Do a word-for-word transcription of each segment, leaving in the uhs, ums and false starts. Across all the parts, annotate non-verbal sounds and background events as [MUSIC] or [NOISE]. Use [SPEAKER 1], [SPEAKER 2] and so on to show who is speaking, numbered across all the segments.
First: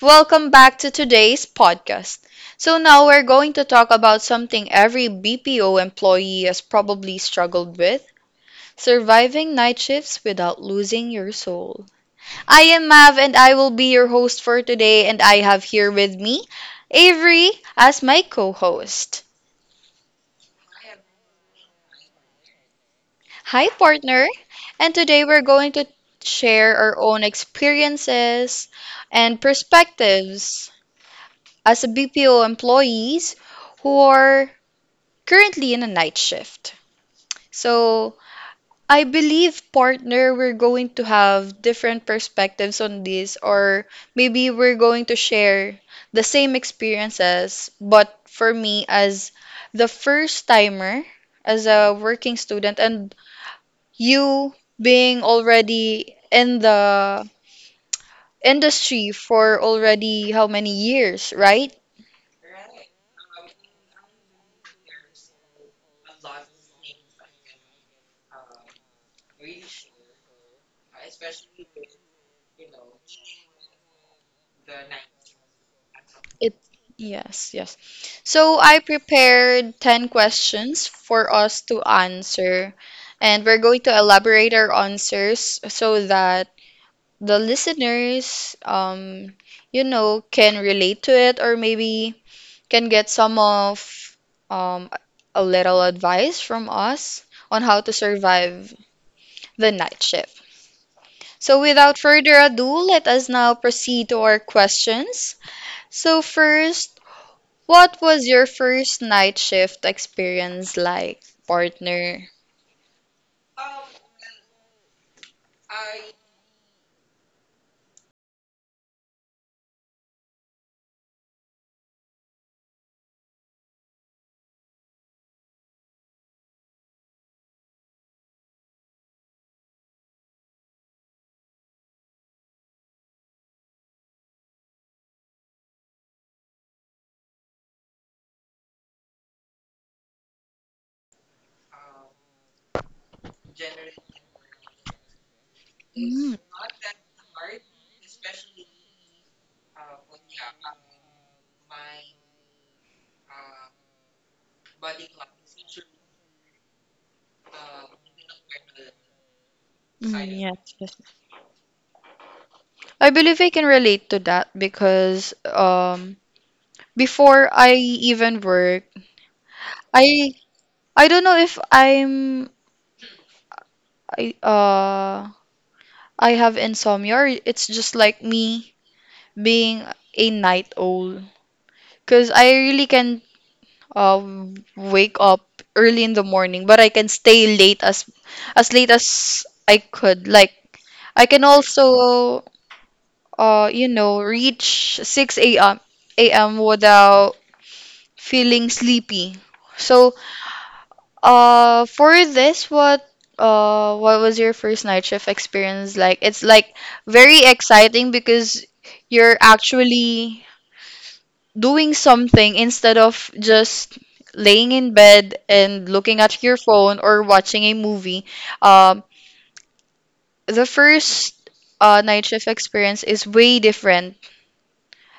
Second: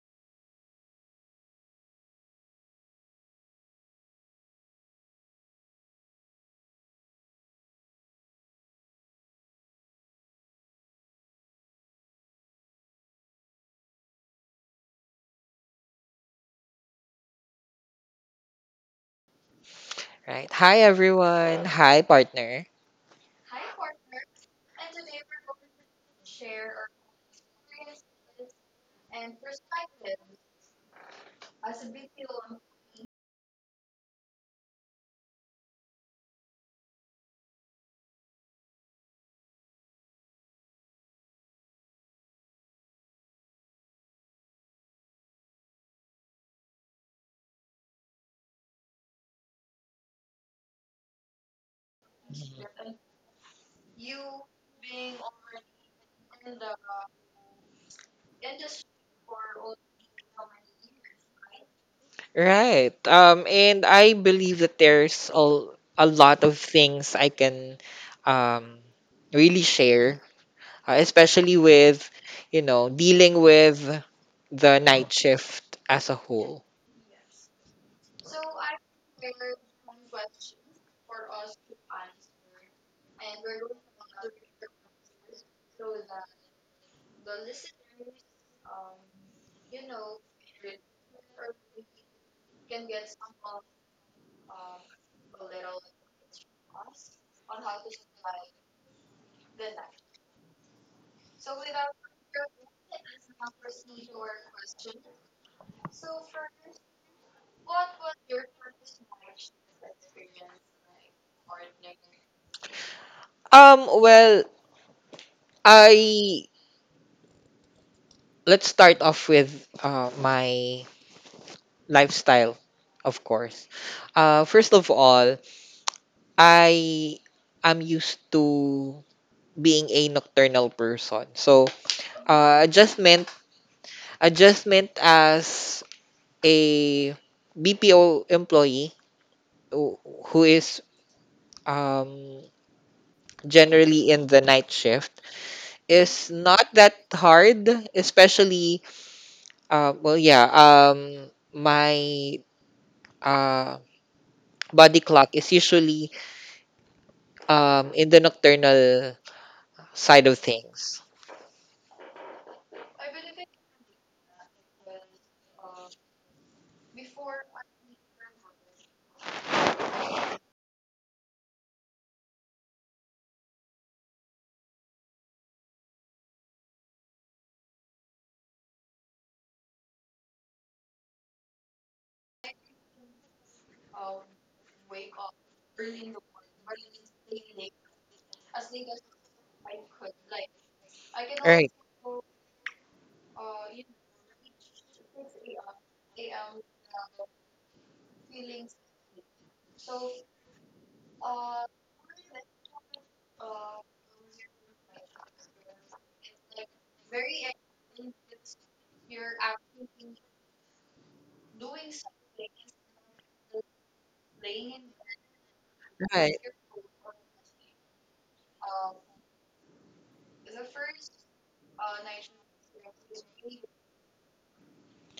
[SPEAKER 1] Welcome back to today's podcast. So, now we're going to talk about something every B P O employee has probably struggled with: surviving night shifts without losing your soul. I am Mav and I will be your host for today, and I have here with me Avery as my co host.
[SPEAKER 2] Right. Hi everyone. Hi partner.
[SPEAKER 1] Hi, partner! And today we're going to share our own experiences and perspectives as a B P O employees who are currently in a night shift. So I believe partner we're going to have different perspectives on this, or maybe we're going to share the same experiences, but for me as the first timer as a working student,
[SPEAKER 2] Mhm.
[SPEAKER 1] and you being already in the industry for already how many years, right?
[SPEAKER 2] Right. Um and I believe that there's a, a lot of things I can um really share, uh, especially with, you know, dealing with the night shift as a
[SPEAKER 1] It
[SPEAKER 2] whole.
[SPEAKER 1] yes, yes. So I prepared ten questions for us to answer, and we're going to elaborate our answers so that the listeners um you know can relate to it, or maybe can get some of um a little advice from us on how to survive the night shift. So without further ado, let us now proceed to our questions. So first, what was your first night shift experience like, partner?
[SPEAKER 2] Um well, I let's start off with uh my lifestyle, of course. Uh first of all, I am used to being a nocturnal person. So, uh, adjustment adjustment as a B P O employee who who is um, generally in the night shift is
[SPEAKER 1] Mm.
[SPEAKER 2] not that hard, especially uh, well, yeah. Um, my uh, body clock is usually um, in the nocturnal side of
[SPEAKER 1] Mm, yeah.
[SPEAKER 2] things.
[SPEAKER 1] I believe I can relate to that because um before I even work, I I don't know if I'm I uh I have insomnia, or it's just like me being a night owl, because I really can uh wake up early in the morning but I can stay late, as as late as I could. Like I can
[SPEAKER 2] Right,
[SPEAKER 1] also, uh, you know, reach six a m. a. m. without feeling sleepy. So, uh, for this, what uh, what was your first night shift experience like? It's like very exciting because you're actually doing something instead of just laying in bed and looking
[SPEAKER 2] right.
[SPEAKER 1] at your phone or watching a movie. Um, the first uh, night shift experience is way different.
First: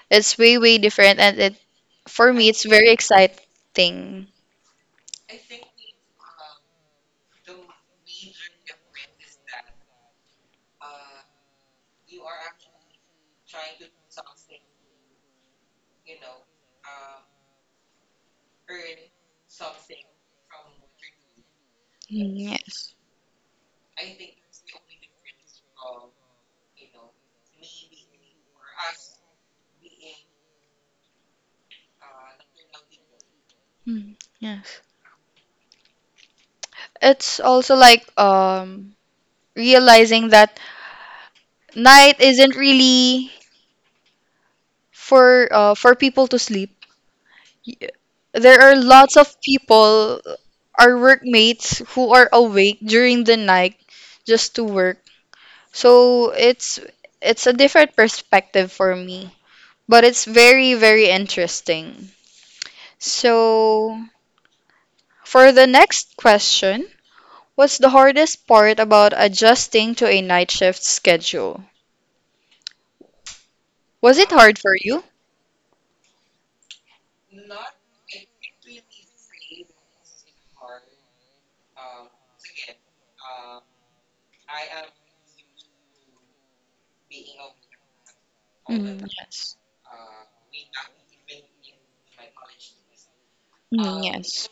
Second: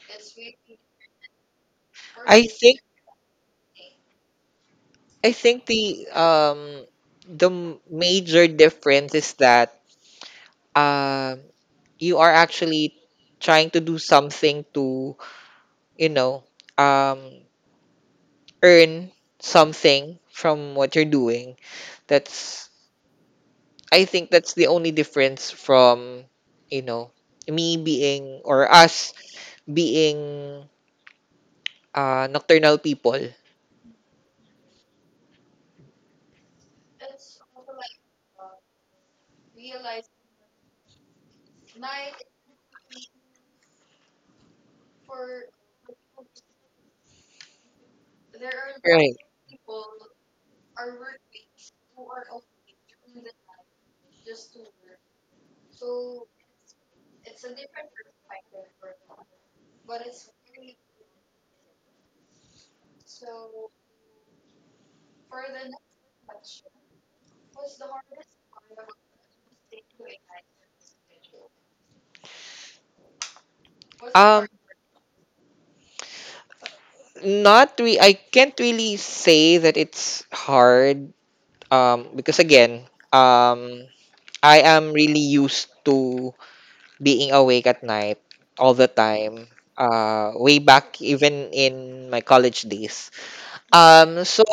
[SPEAKER 1] It's way, way different, and it for
[SPEAKER 2] I
[SPEAKER 1] me, it's
[SPEAKER 2] think
[SPEAKER 1] very exciting.
[SPEAKER 2] I think the um the m- major difference is that um you are actually trying to do something to, you know, um earn something from what you're doing.
[SPEAKER 1] Mm,
[SPEAKER 2] That's
[SPEAKER 1] yes.
[SPEAKER 2] I think that's the only difference from, you know, me being or us being uh nocturnal people.
[SPEAKER 1] Mm, yes. It's also like um realizing that night isn't really for uh for people to sleep. Y- There are lots
[SPEAKER 2] Right.
[SPEAKER 1] of people, our workmates, who are awake during the night just to work. So it's it's a different perspective for me, but it's very, very interesting. So for the next question, what's the hardest part about adjusting to a night shift schedule? Was it
[SPEAKER 2] Um,
[SPEAKER 1] hard for you?
[SPEAKER 2] not re- I can't really say that it's hard. Um, because again, um, I am really used to being awake at night all the
[SPEAKER 1] Mm,
[SPEAKER 2] time.
[SPEAKER 1] yes.
[SPEAKER 2] Uh, way back, even in my college days.
[SPEAKER 1] Mm,
[SPEAKER 2] Um, so
[SPEAKER 1] yes.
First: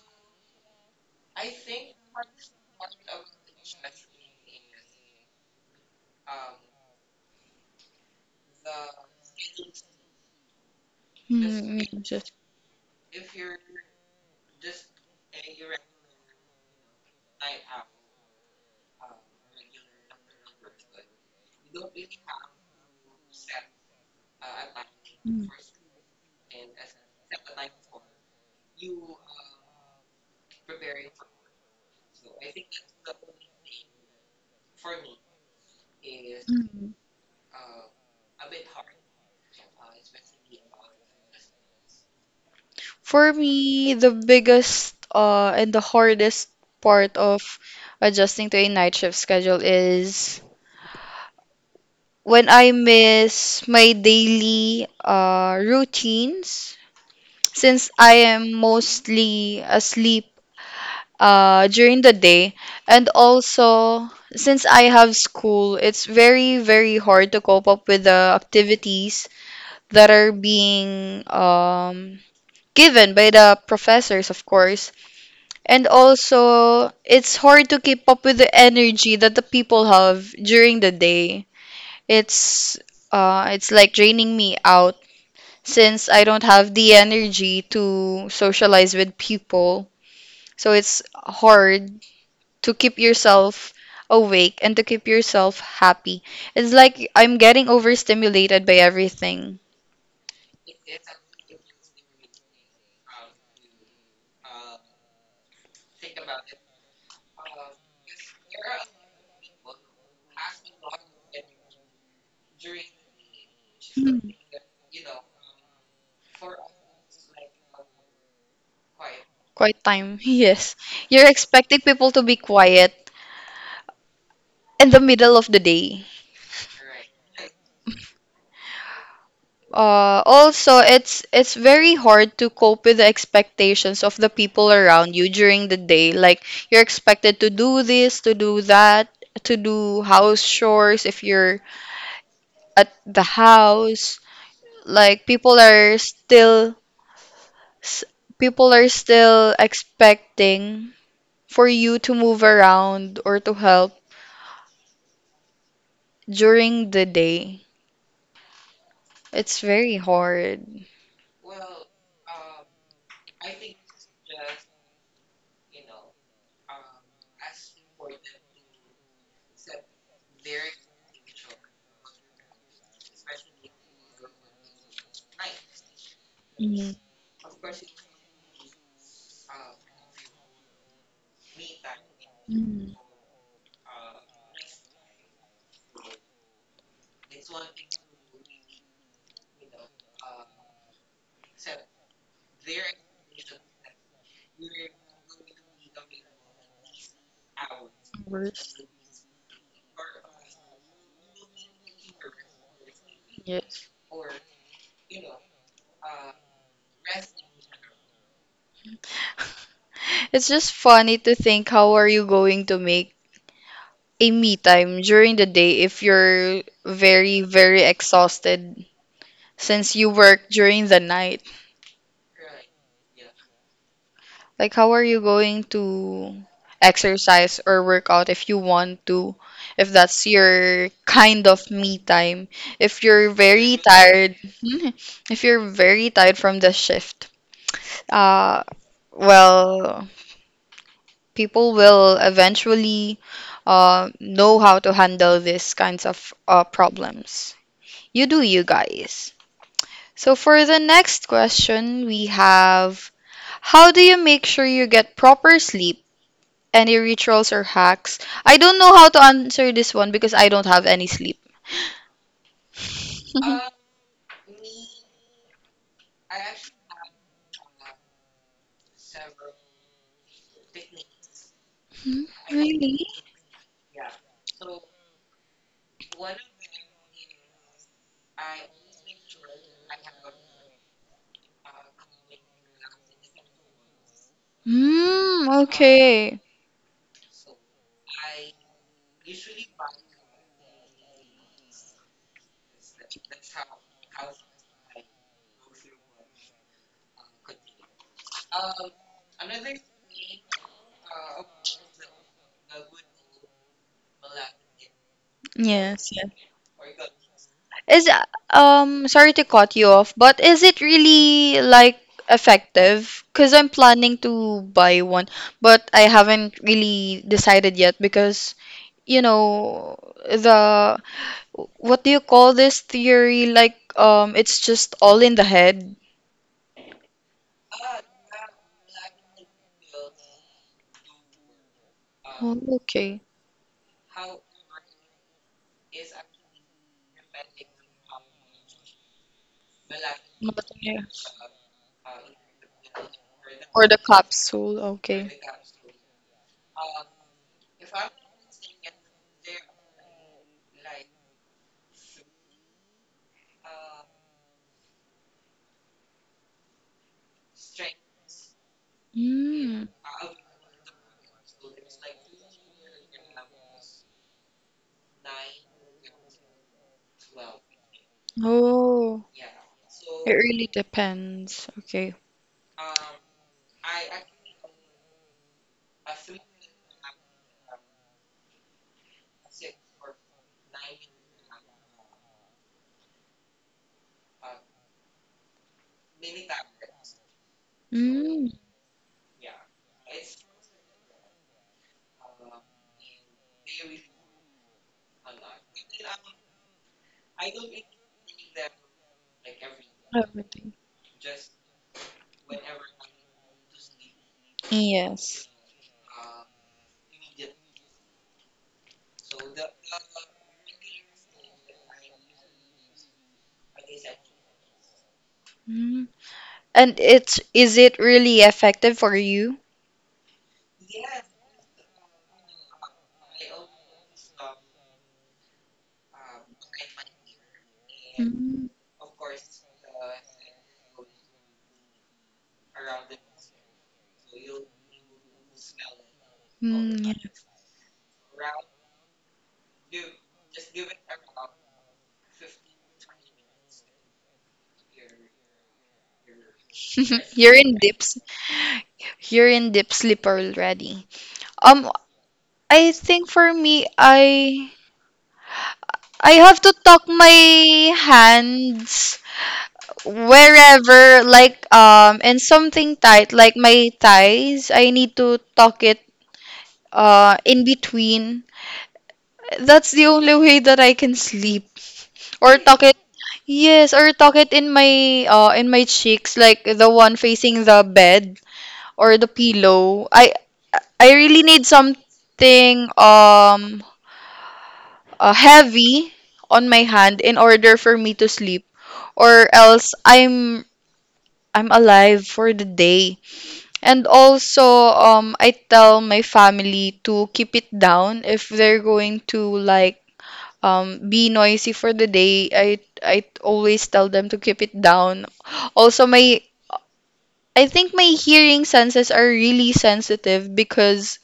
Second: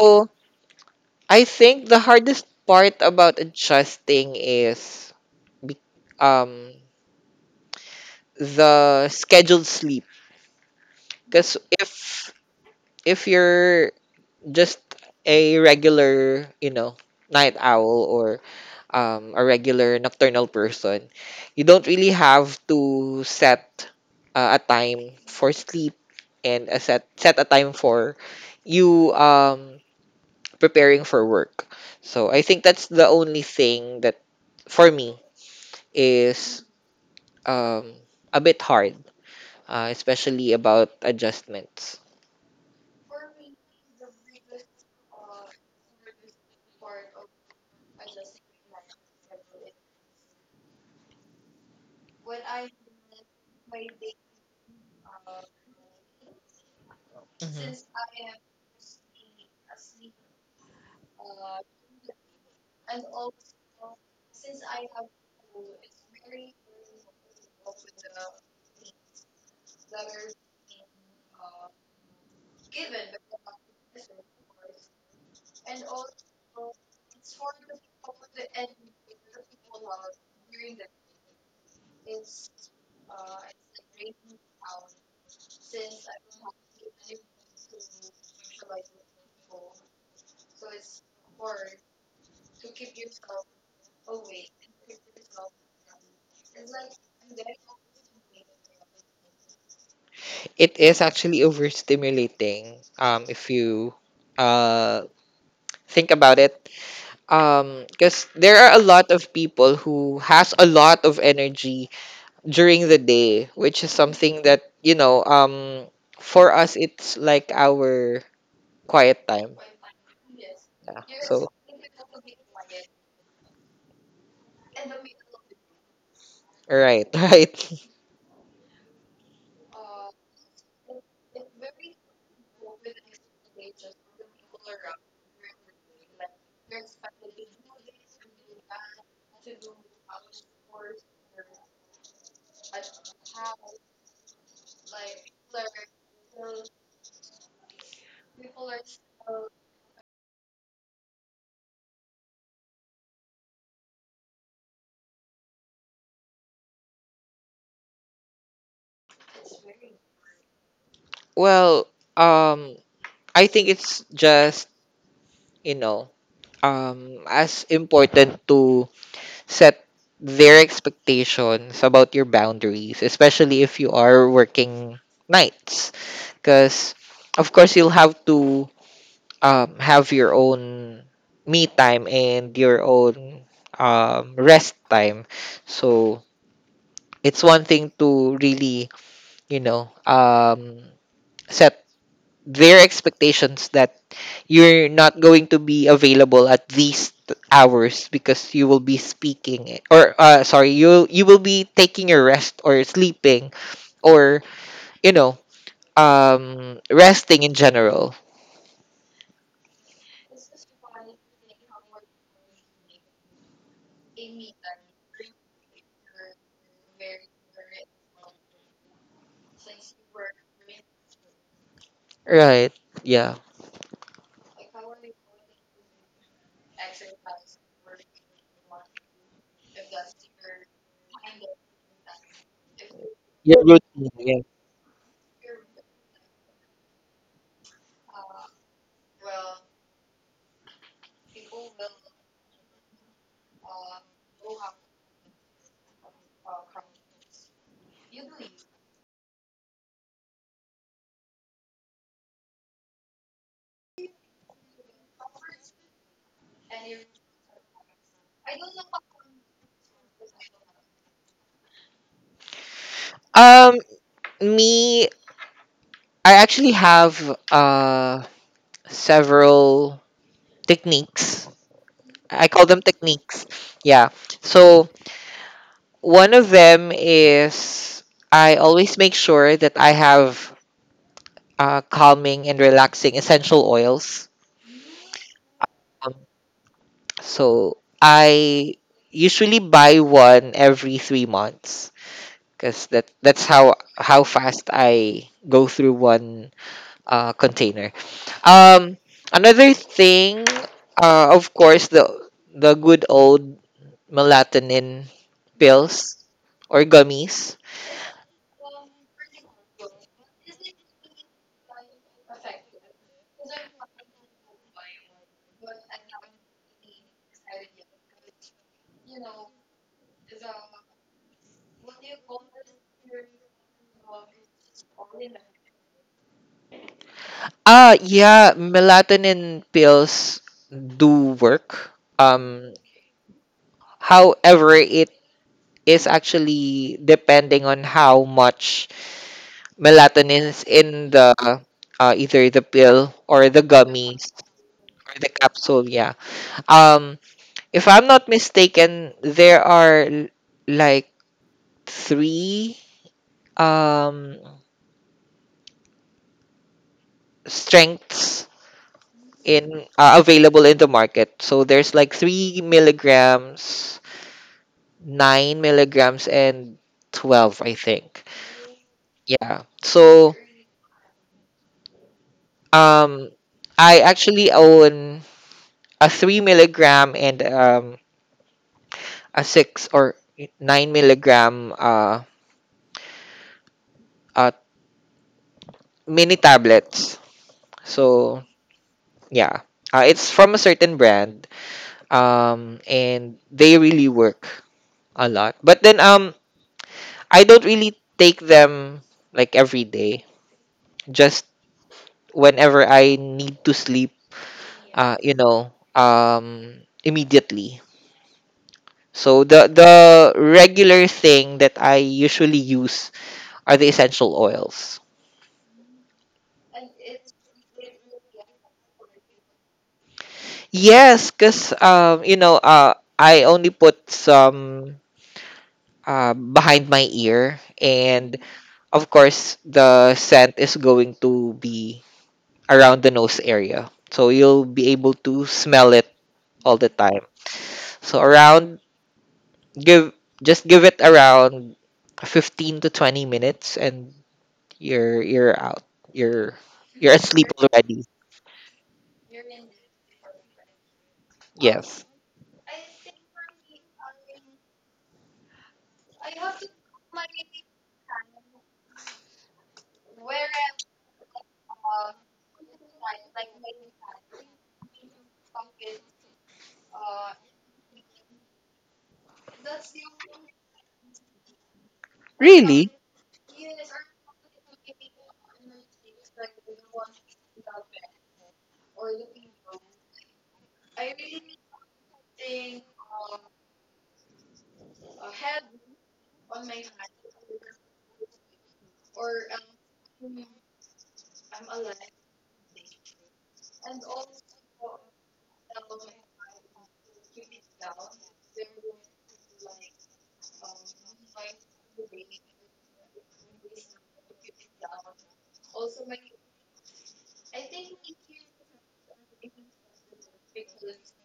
[SPEAKER 2] I think the hardest part about adjusting is be- um the scheduled sleep. Because
[SPEAKER 1] Mm,
[SPEAKER 2] if
[SPEAKER 1] yes.
[SPEAKER 2] if you're just a regular, you know, night owl or um, a regular nocturnal person, you don't really have to set uh, a time for
[SPEAKER 1] Yes.
[SPEAKER 2] sleep and a set set a time for you um, preparing for work. So I think that's the only thing that for me is
[SPEAKER 1] Mm, mm.
[SPEAKER 2] um, a bit hard, uh, especially about adjustments.
[SPEAKER 1] For me, the biggest uh, and the hardest part of adjusting to a night shift schedule is when I miss my daily uh, routines, since I am mostly asleep uh, during the day. And also, since I have school, it's very, very hard to cope up with the activities that are being um, given by the professors, of course. And also, it's hard to keep up with the energy that the people have during the day. It's uh, it's like draining me out, since I don't have the energy to socialize with people. So it's hard to keep yourself awake and to keep yourself happy. It's like I'm getting overstimulated by everything.
[SPEAKER 2] It is actually overstimulating, um, if you uh, think about it, um because there are a lot of people who has a lot of energy during the day, which is something that, you know, um for us it's like our quiet time.
[SPEAKER 1] Quite time. [LAUGHS] Yes.
[SPEAKER 2] Yeah.
[SPEAKER 1] You're
[SPEAKER 2] So
[SPEAKER 1] expecting people to be quiet in the middle of the day.
[SPEAKER 2] right. [LAUGHS] Right.
[SPEAKER 1] Uh, also, it's it's very hard to cope with the expectations of the people around you during the day. Like you're expected to do this, to do that, to do house chores if you're at the house. Like people are still s- people are still expecting for you to move around or to help during the day. It's very hard.
[SPEAKER 2] Well, um I think it's just, you know, um as important to set their expectations about your boundaries, especially if you are working nights.
[SPEAKER 1] Mm-hmm.
[SPEAKER 2] Because of course you'll have to um, have your own me time and your own um, rest time. So it's one thing to really, you know, um, set their expectations that you're not going to be available at these t- hours because you
[SPEAKER 1] Worse.
[SPEAKER 2] will be speaking I- or uh, sorry, you you will be taking your rest or sleeping,
[SPEAKER 1] Yes.
[SPEAKER 2] or, you know, um resting in general.
[SPEAKER 1] It's just funny to think how are you going to make a me time during the day if you're very, very exhausted since you work during the night.
[SPEAKER 2] Right. Yeah.
[SPEAKER 1] Like, how are you going to exercise or work out if you want to? If that's your kind of me time. If you're
[SPEAKER 2] Your
[SPEAKER 1] very
[SPEAKER 2] routine,
[SPEAKER 1] tired,
[SPEAKER 2] yeah.
[SPEAKER 1] [LAUGHS] if you're very tired from the shift, uh, well, people will eventually uh, know how to handle these kinds of uh, problems. You do, you guys. So, for the next question, we have: how do you make sure you get proper sleep? Any rituals or hacks? I don't know how to answer this one because I don't have any sleep.
[SPEAKER 2] Um,
[SPEAKER 1] [LAUGHS]
[SPEAKER 2] me, I actually have uh several techniques.
[SPEAKER 1] Hmm,
[SPEAKER 2] I call them
[SPEAKER 1] really?
[SPEAKER 2] techniques. Yeah. So one of them is, I always make sure that I have uh, calming and relaxing essential oils.
[SPEAKER 1] Mm,
[SPEAKER 2] Um,
[SPEAKER 1] okay.
[SPEAKER 2] so I usually buy one every three months, because that that's how how fast I go through one uh, container. Um, another thing, uh, of course, the the good old melatonin
[SPEAKER 1] Yes,
[SPEAKER 2] pills
[SPEAKER 1] yes.
[SPEAKER 2] or gummies.
[SPEAKER 1] Is uh, um sorry to cut you off, but is it really like effective? Because I'm planning to buy one, but I haven't really decided yet because you know the what do you call this theory? Like um, it's just all in the head.
[SPEAKER 2] Ah, yeah, melatonin pills do work.
[SPEAKER 1] Oh,
[SPEAKER 2] Um,
[SPEAKER 1] okay.
[SPEAKER 2] however, it is actually depending on how much melatonin
[SPEAKER 1] Not
[SPEAKER 2] is in
[SPEAKER 1] there.
[SPEAKER 2] the uh, either the pill or the
[SPEAKER 1] Or the
[SPEAKER 2] gummies
[SPEAKER 1] capsule,
[SPEAKER 2] or the
[SPEAKER 1] okay.
[SPEAKER 2] capsule. Yeah. Um, if I'm not mistaken, there are l- like three um strengths in
[SPEAKER 1] Mm.
[SPEAKER 2] uh, available in the market. So there's like three milligrams, nine milligrams, and twelve, I think.
[SPEAKER 1] Oh,
[SPEAKER 2] Yeah. So
[SPEAKER 1] it really depends. Okay.
[SPEAKER 2] um, I actually own a three milligram and um a six or nine milligram uh, uh mini tablets. So
[SPEAKER 1] Mm.
[SPEAKER 2] yeah. Uh, it's from a certain brand, um, and they really work. A lot. But then um I don't really take them like every day.
[SPEAKER 1] Everything.
[SPEAKER 2] Just whenever I need to sleep, uh you
[SPEAKER 1] Yes.
[SPEAKER 2] know, um immediately. So the the regular thing that I usually use are the essential oils.
[SPEAKER 1] Mm. And it's is it really effective for you?
[SPEAKER 2] Yes, cuz um you know, uh I only put some uh, behind my ear, and
[SPEAKER 1] Mm.
[SPEAKER 2] of course the scent is going to be around the nose area. So you'll be able to smell it all the
[SPEAKER 1] Mm, yeah.
[SPEAKER 2] time. So around give just give it around fifteen to twenty minutes, and you're you're out. You're you're
[SPEAKER 1] [LAUGHS]
[SPEAKER 2] asleep
[SPEAKER 1] You're in
[SPEAKER 2] already.
[SPEAKER 1] dips. You're in deep sleep already. Um,
[SPEAKER 2] Yes.
[SPEAKER 1] I think for me, I I have to tuck my hands wherever, like um in something tight, like my thighs. I need to tuck it uh in between. That's the only way that I can sleep, or tuck
[SPEAKER 2] Really?
[SPEAKER 1] it, yes, or tuck it in my uh in my cheeks, like the one facing the bed or the pillow. I i really need something um uh, heavy on my hand in order for me to sleep, or else i'm i'm alive for the day. And also, um, I tell my family to keep it down if they're going to, like um be noisy for the day. I I always tell them to keep it down. Also, my I think my hearing senses are really sensitive, because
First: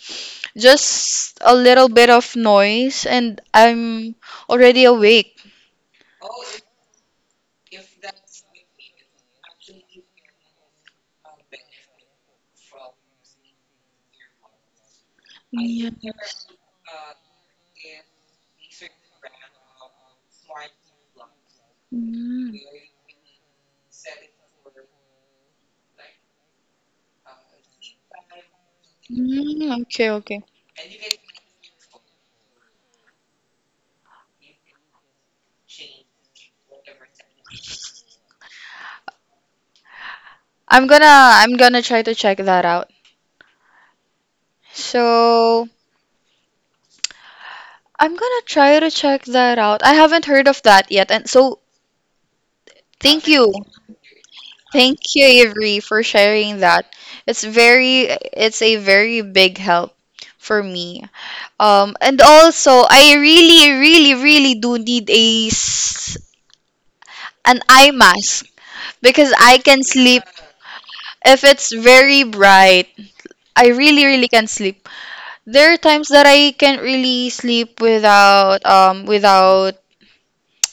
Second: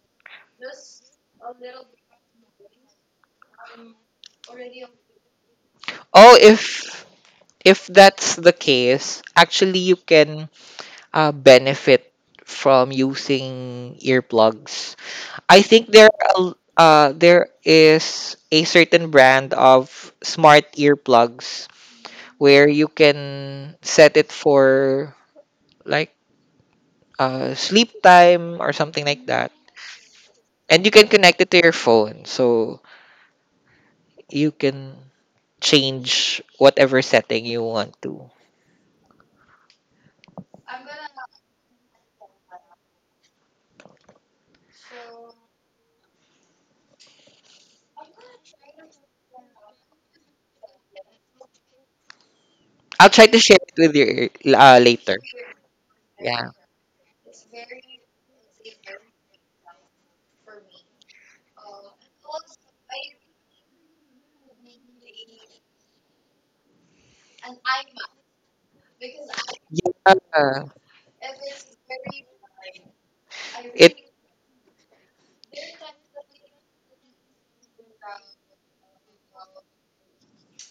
[SPEAKER 1] just a little bit of noise and I'm already awake.
[SPEAKER 2] Oh, if if that's the case, actually you can uh, benefit from using earplugs. I
[SPEAKER 1] Yeah.
[SPEAKER 2] think there are a- uh there is a certain brand of smart earplugs where
[SPEAKER 1] Mm.
[SPEAKER 2] you can set it for like uh sleep time or something like that.
[SPEAKER 1] Mm, okay, okay.
[SPEAKER 2] And you can connect it to your phone, so you can change whatever setting you want to.
[SPEAKER 1] I'm gonna I'm gonna try to check that out. So I'm gonna try to check that out. I haven't heard of that yet, and so
[SPEAKER 2] I'll try
[SPEAKER 1] thank
[SPEAKER 2] to
[SPEAKER 1] you,
[SPEAKER 2] share it with you uh,
[SPEAKER 1] thank
[SPEAKER 2] later.
[SPEAKER 1] you, Avery, for
[SPEAKER 2] Yeah.
[SPEAKER 1] sharing that. It's very it's a very big help for me. Um, and also I really, really, really do need a s- an eye mask, because I can sleep
[SPEAKER 2] Yeah.
[SPEAKER 1] if it's very bright. I
[SPEAKER 2] It
[SPEAKER 1] really, really can sleep. There are times that I can't really sleep without um without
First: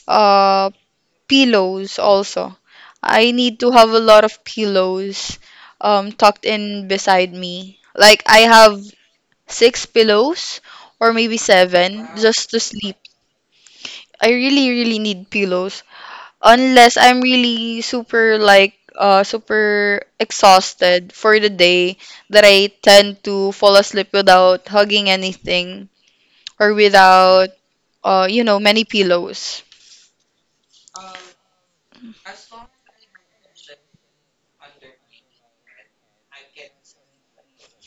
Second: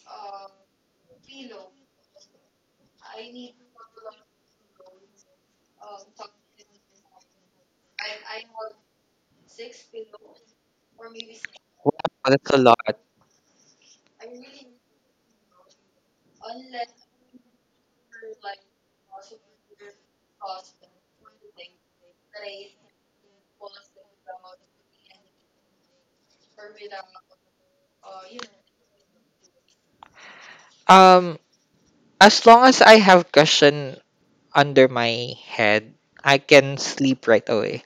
[SPEAKER 1] uh pillows also. I need to have a lot of pillows um tucked in beside me. Like I have six pillows, or maybe
[SPEAKER 2] Wow,
[SPEAKER 1] seven,
[SPEAKER 2] that's
[SPEAKER 1] just
[SPEAKER 2] a
[SPEAKER 1] to
[SPEAKER 2] lot.
[SPEAKER 1] sleep. I really really need pillows, unless I'm really super, like uh super exhausted for the day, that I tend to fall asleep without hugging anything, or without uh, you know, many pillows.
[SPEAKER 2] Um as long as I have question under my head, I can sleep right away.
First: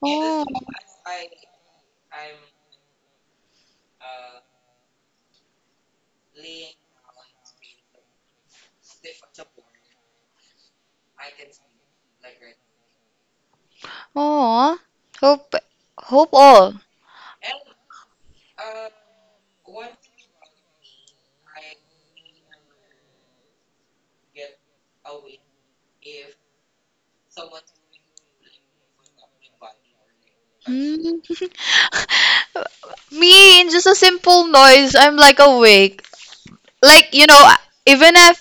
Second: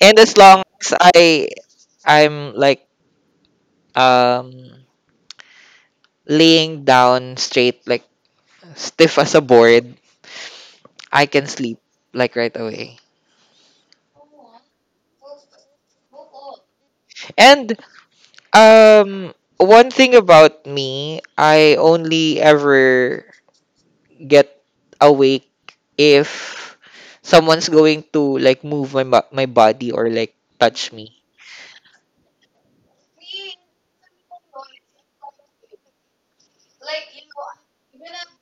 [SPEAKER 2] And as
[SPEAKER 1] Oh,
[SPEAKER 2] long as I I'm like um laying down straight, like stiff as a board, I can sleep like right away.
[SPEAKER 1] oh, hope, hope all.
[SPEAKER 2] And um one thing about me, I only ever get awake if someone's going to like move my bo- my body or like touch me.
[SPEAKER 1] Hmm. [LAUGHS] Me, in just a simple noise, I'm like awake. Like, you know, even if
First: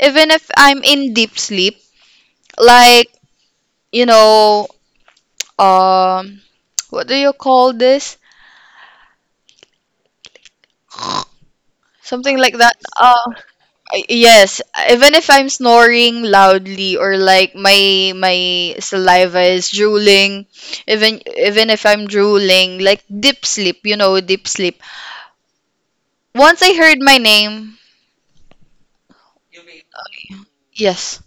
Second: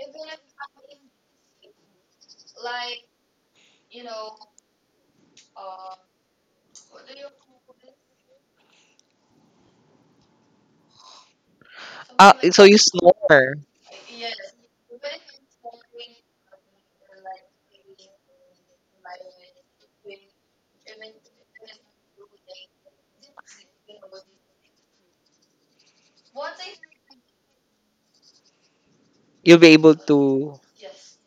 [SPEAKER 1] even if I'm in deep sleep, like, you know, um, what do you call this?
[SPEAKER 2] Ah,
[SPEAKER 1] Something like
[SPEAKER 2] so
[SPEAKER 1] that.
[SPEAKER 2] you
[SPEAKER 1] Uh,
[SPEAKER 2] snore.
[SPEAKER 1] I- Yes, even if I'm snoring loudly, or like my my saliva is drooling, even even if I'm drooling, like deep sleep, you know, deep sleep. Once I heard my name,
[SPEAKER 2] You'll be able to
[SPEAKER 1] yes,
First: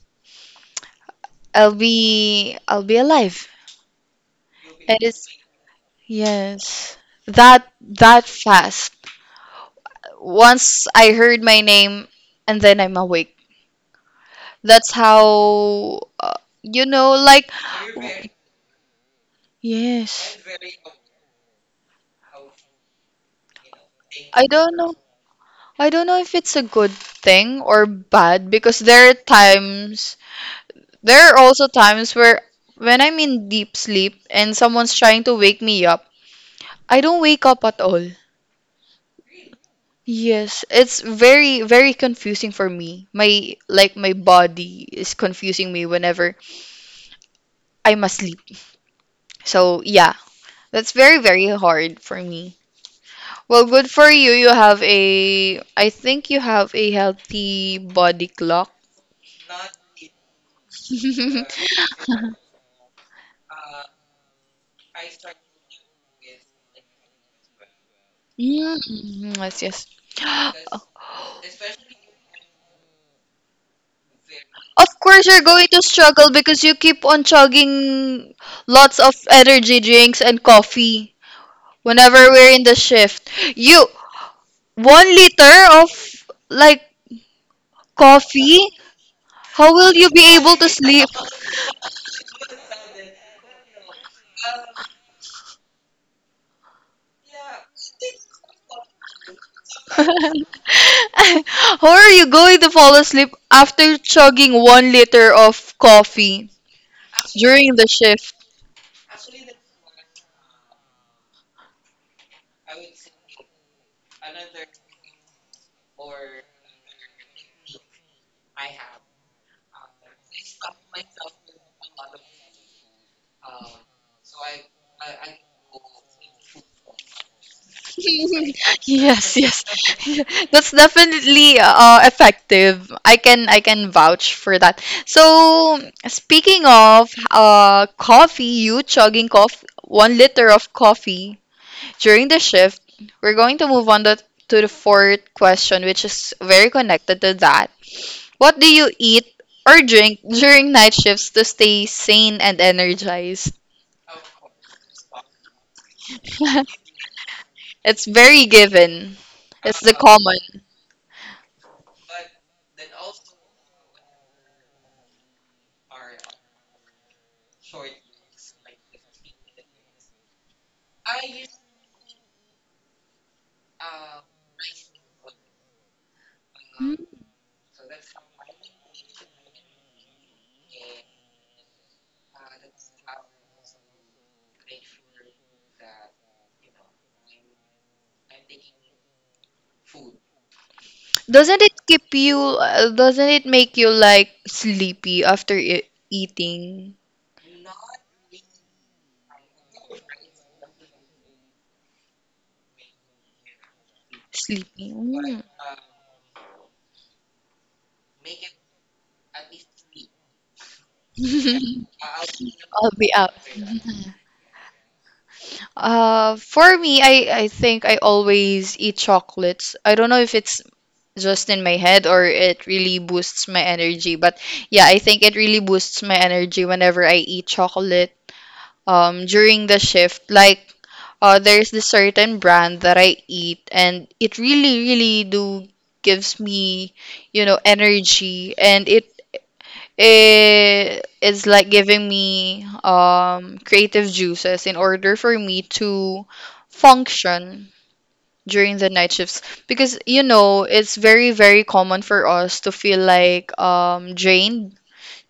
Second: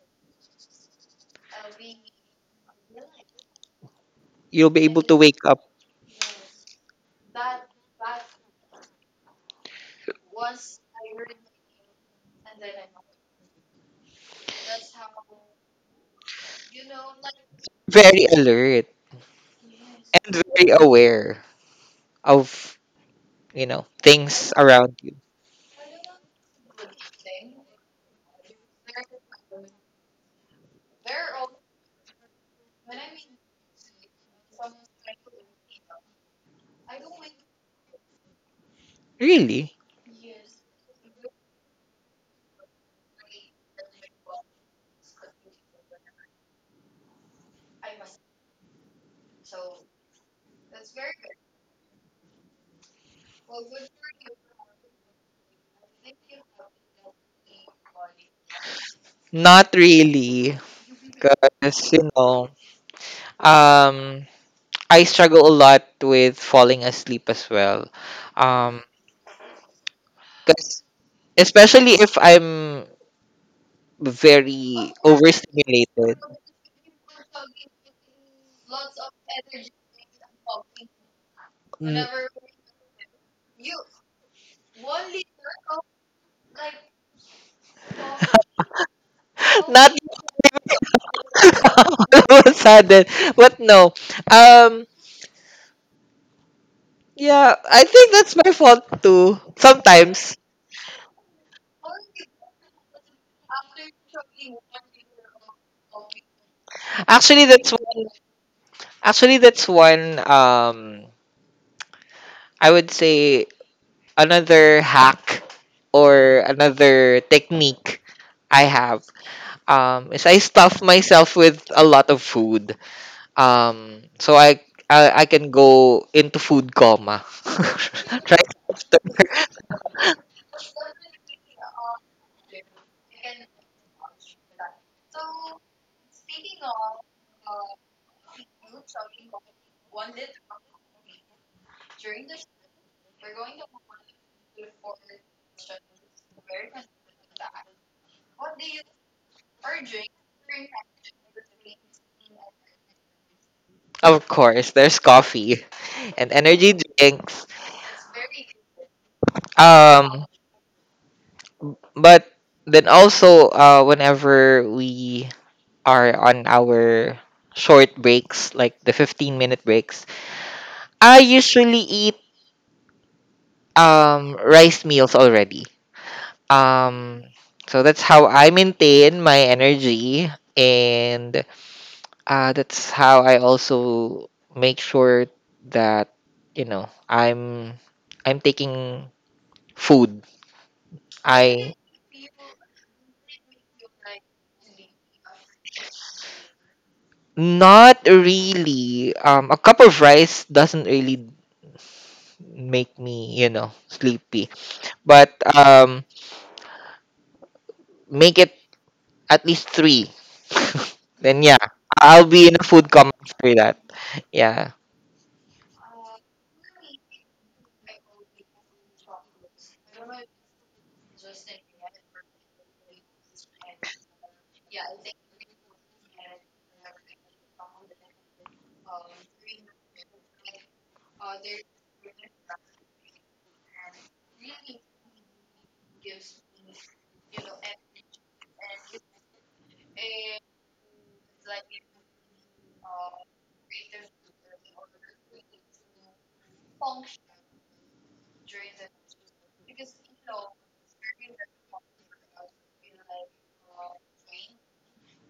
[SPEAKER 1] I'll be I'll be alive.
[SPEAKER 2] you'll be
[SPEAKER 1] It
[SPEAKER 2] able to
[SPEAKER 1] is
[SPEAKER 2] wake up
[SPEAKER 1] yes. That that fast. Once I heard my name, and then I'm awake. That's how uh, you know, like
[SPEAKER 2] very
[SPEAKER 1] w-
[SPEAKER 2] alert
[SPEAKER 1] yes.
[SPEAKER 2] and very aware of, you know,
[SPEAKER 1] I
[SPEAKER 2] things
[SPEAKER 1] don't know.
[SPEAKER 2] around you.
[SPEAKER 1] I don't know if it's a good thing or bad, because there are times, there are also times where when I'm in deep sleep and someone's trying to wake me up, I don't wake up at all.
[SPEAKER 2] Really?
[SPEAKER 1] Yes, it's very, very confusing for me. My, like, my body is confusing me whenever I'm asleep. So, yeah, that's very, very hard for me. Well, good for you. You have a, I think you have a healthy body clock.
[SPEAKER 2] Not really,
[SPEAKER 1] [LAUGHS]
[SPEAKER 2] because you know, um I struggle a lot with falling asleep as well, um
[SPEAKER 1] Mm, yes, yes.
[SPEAKER 2] 'cause especially if I'm very
[SPEAKER 1] Of course, you're going to
[SPEAKER 2] overstimulated. [LAUGHS]
[SPEAKER 1] struggle because you keep on chugging lots of energy drinks and coffee
[SPEAKER 2] Mm.
[SPEAKER 1] whenever we're in the shift. You, one liter of like coffee, how
[SPEAKER 2] not
[SPEAKER 1] will you be able to sleep?
[SPEAKER 2] [LAUGHS] All of a sudden. But no, um yeah, I think that's my fault too.
[SPEAKER 1] [LAUGHS] How
[SPEAKER 2] Sometimes.
[SPEAKER 1] are you going to fall asleep after chugging one liter of coffee
[SPEAKER 2] Actually that's
[SPEAKER 1] during the
[SPEAKER 2] one
[SPEAKER 1] shift?
[SPEAKER 2] Actually, that's one, um I would say, another hack or another technique I have, um is I stuff myself with a lot of food. Um so I, I, I can go into food coma, [LAUGHS] right
[SPEAKER 1] [LAUGHS]
[SPEAKER 2] after.
[SPEAKER 1] Yes, yes. Yeah, that's definitely uh, effective. I can I can vouch for that. So, speaking of uh coffee, you chugging coffee, one liter of coffee during the shift, we're going to move on the to the fourth question, which is very connected to that. What do you eat or drink during night shifts to stay sane and energized?
[SPEAKER 2] Of course, there's coffee and energy
[SPEAKER 1] [LAUGHS]
[SPEAKER 2] drinks.
[SPEAKER 1] It's very given. It's the
[SPEAKER 2] Um
[SPEAKER 1] common.
[SPEAKER 2] But then also, uh, whenever we are on our short breaks, like the fifteen minute breaks, I usually eat um, rice meals already. Um, so that's how I maintain my energy. And uh, that's how I also make sure that, you know, I'm I'm taking food.
[SPEAKER 1] Doesn't
[SPEAKER 2] I
[SPEAKER 1] it keep you, uh, doesn't it make you like sleepy after e- eating?
[SPEAKER 2] Not really, um a cup of rice doesn't really make me, you know, sleepy.
[SPEAKER 1] Sleepy.
[SPEAKER 2] But
[SPEAKER 1] Mm.
[SPEAKER 2] um, make it at least three. [LAUGHS] Then yeah, I'll be in a
[SPEAKER 1] [LAUGHS] I'll
[SPEAKER 2] food coma
[SPEAKER 1] be out.
[SPEAKER 2] after that. Yeah,
[SPEAKER 1] Uh, for me, I, I think I always eat chocolates. I don't know if it's just in my head or it really boosts my energy, but yeah, I think it really boosts my energy whenever I eat chocolate um, during the shift. Like, uh, there's this certain brand that I eat, and it really, really do gives me, you know, energy, and it it is like giving me um creative juices in order for me to function during the night shifts because you know it's very very common for us to feel like um drained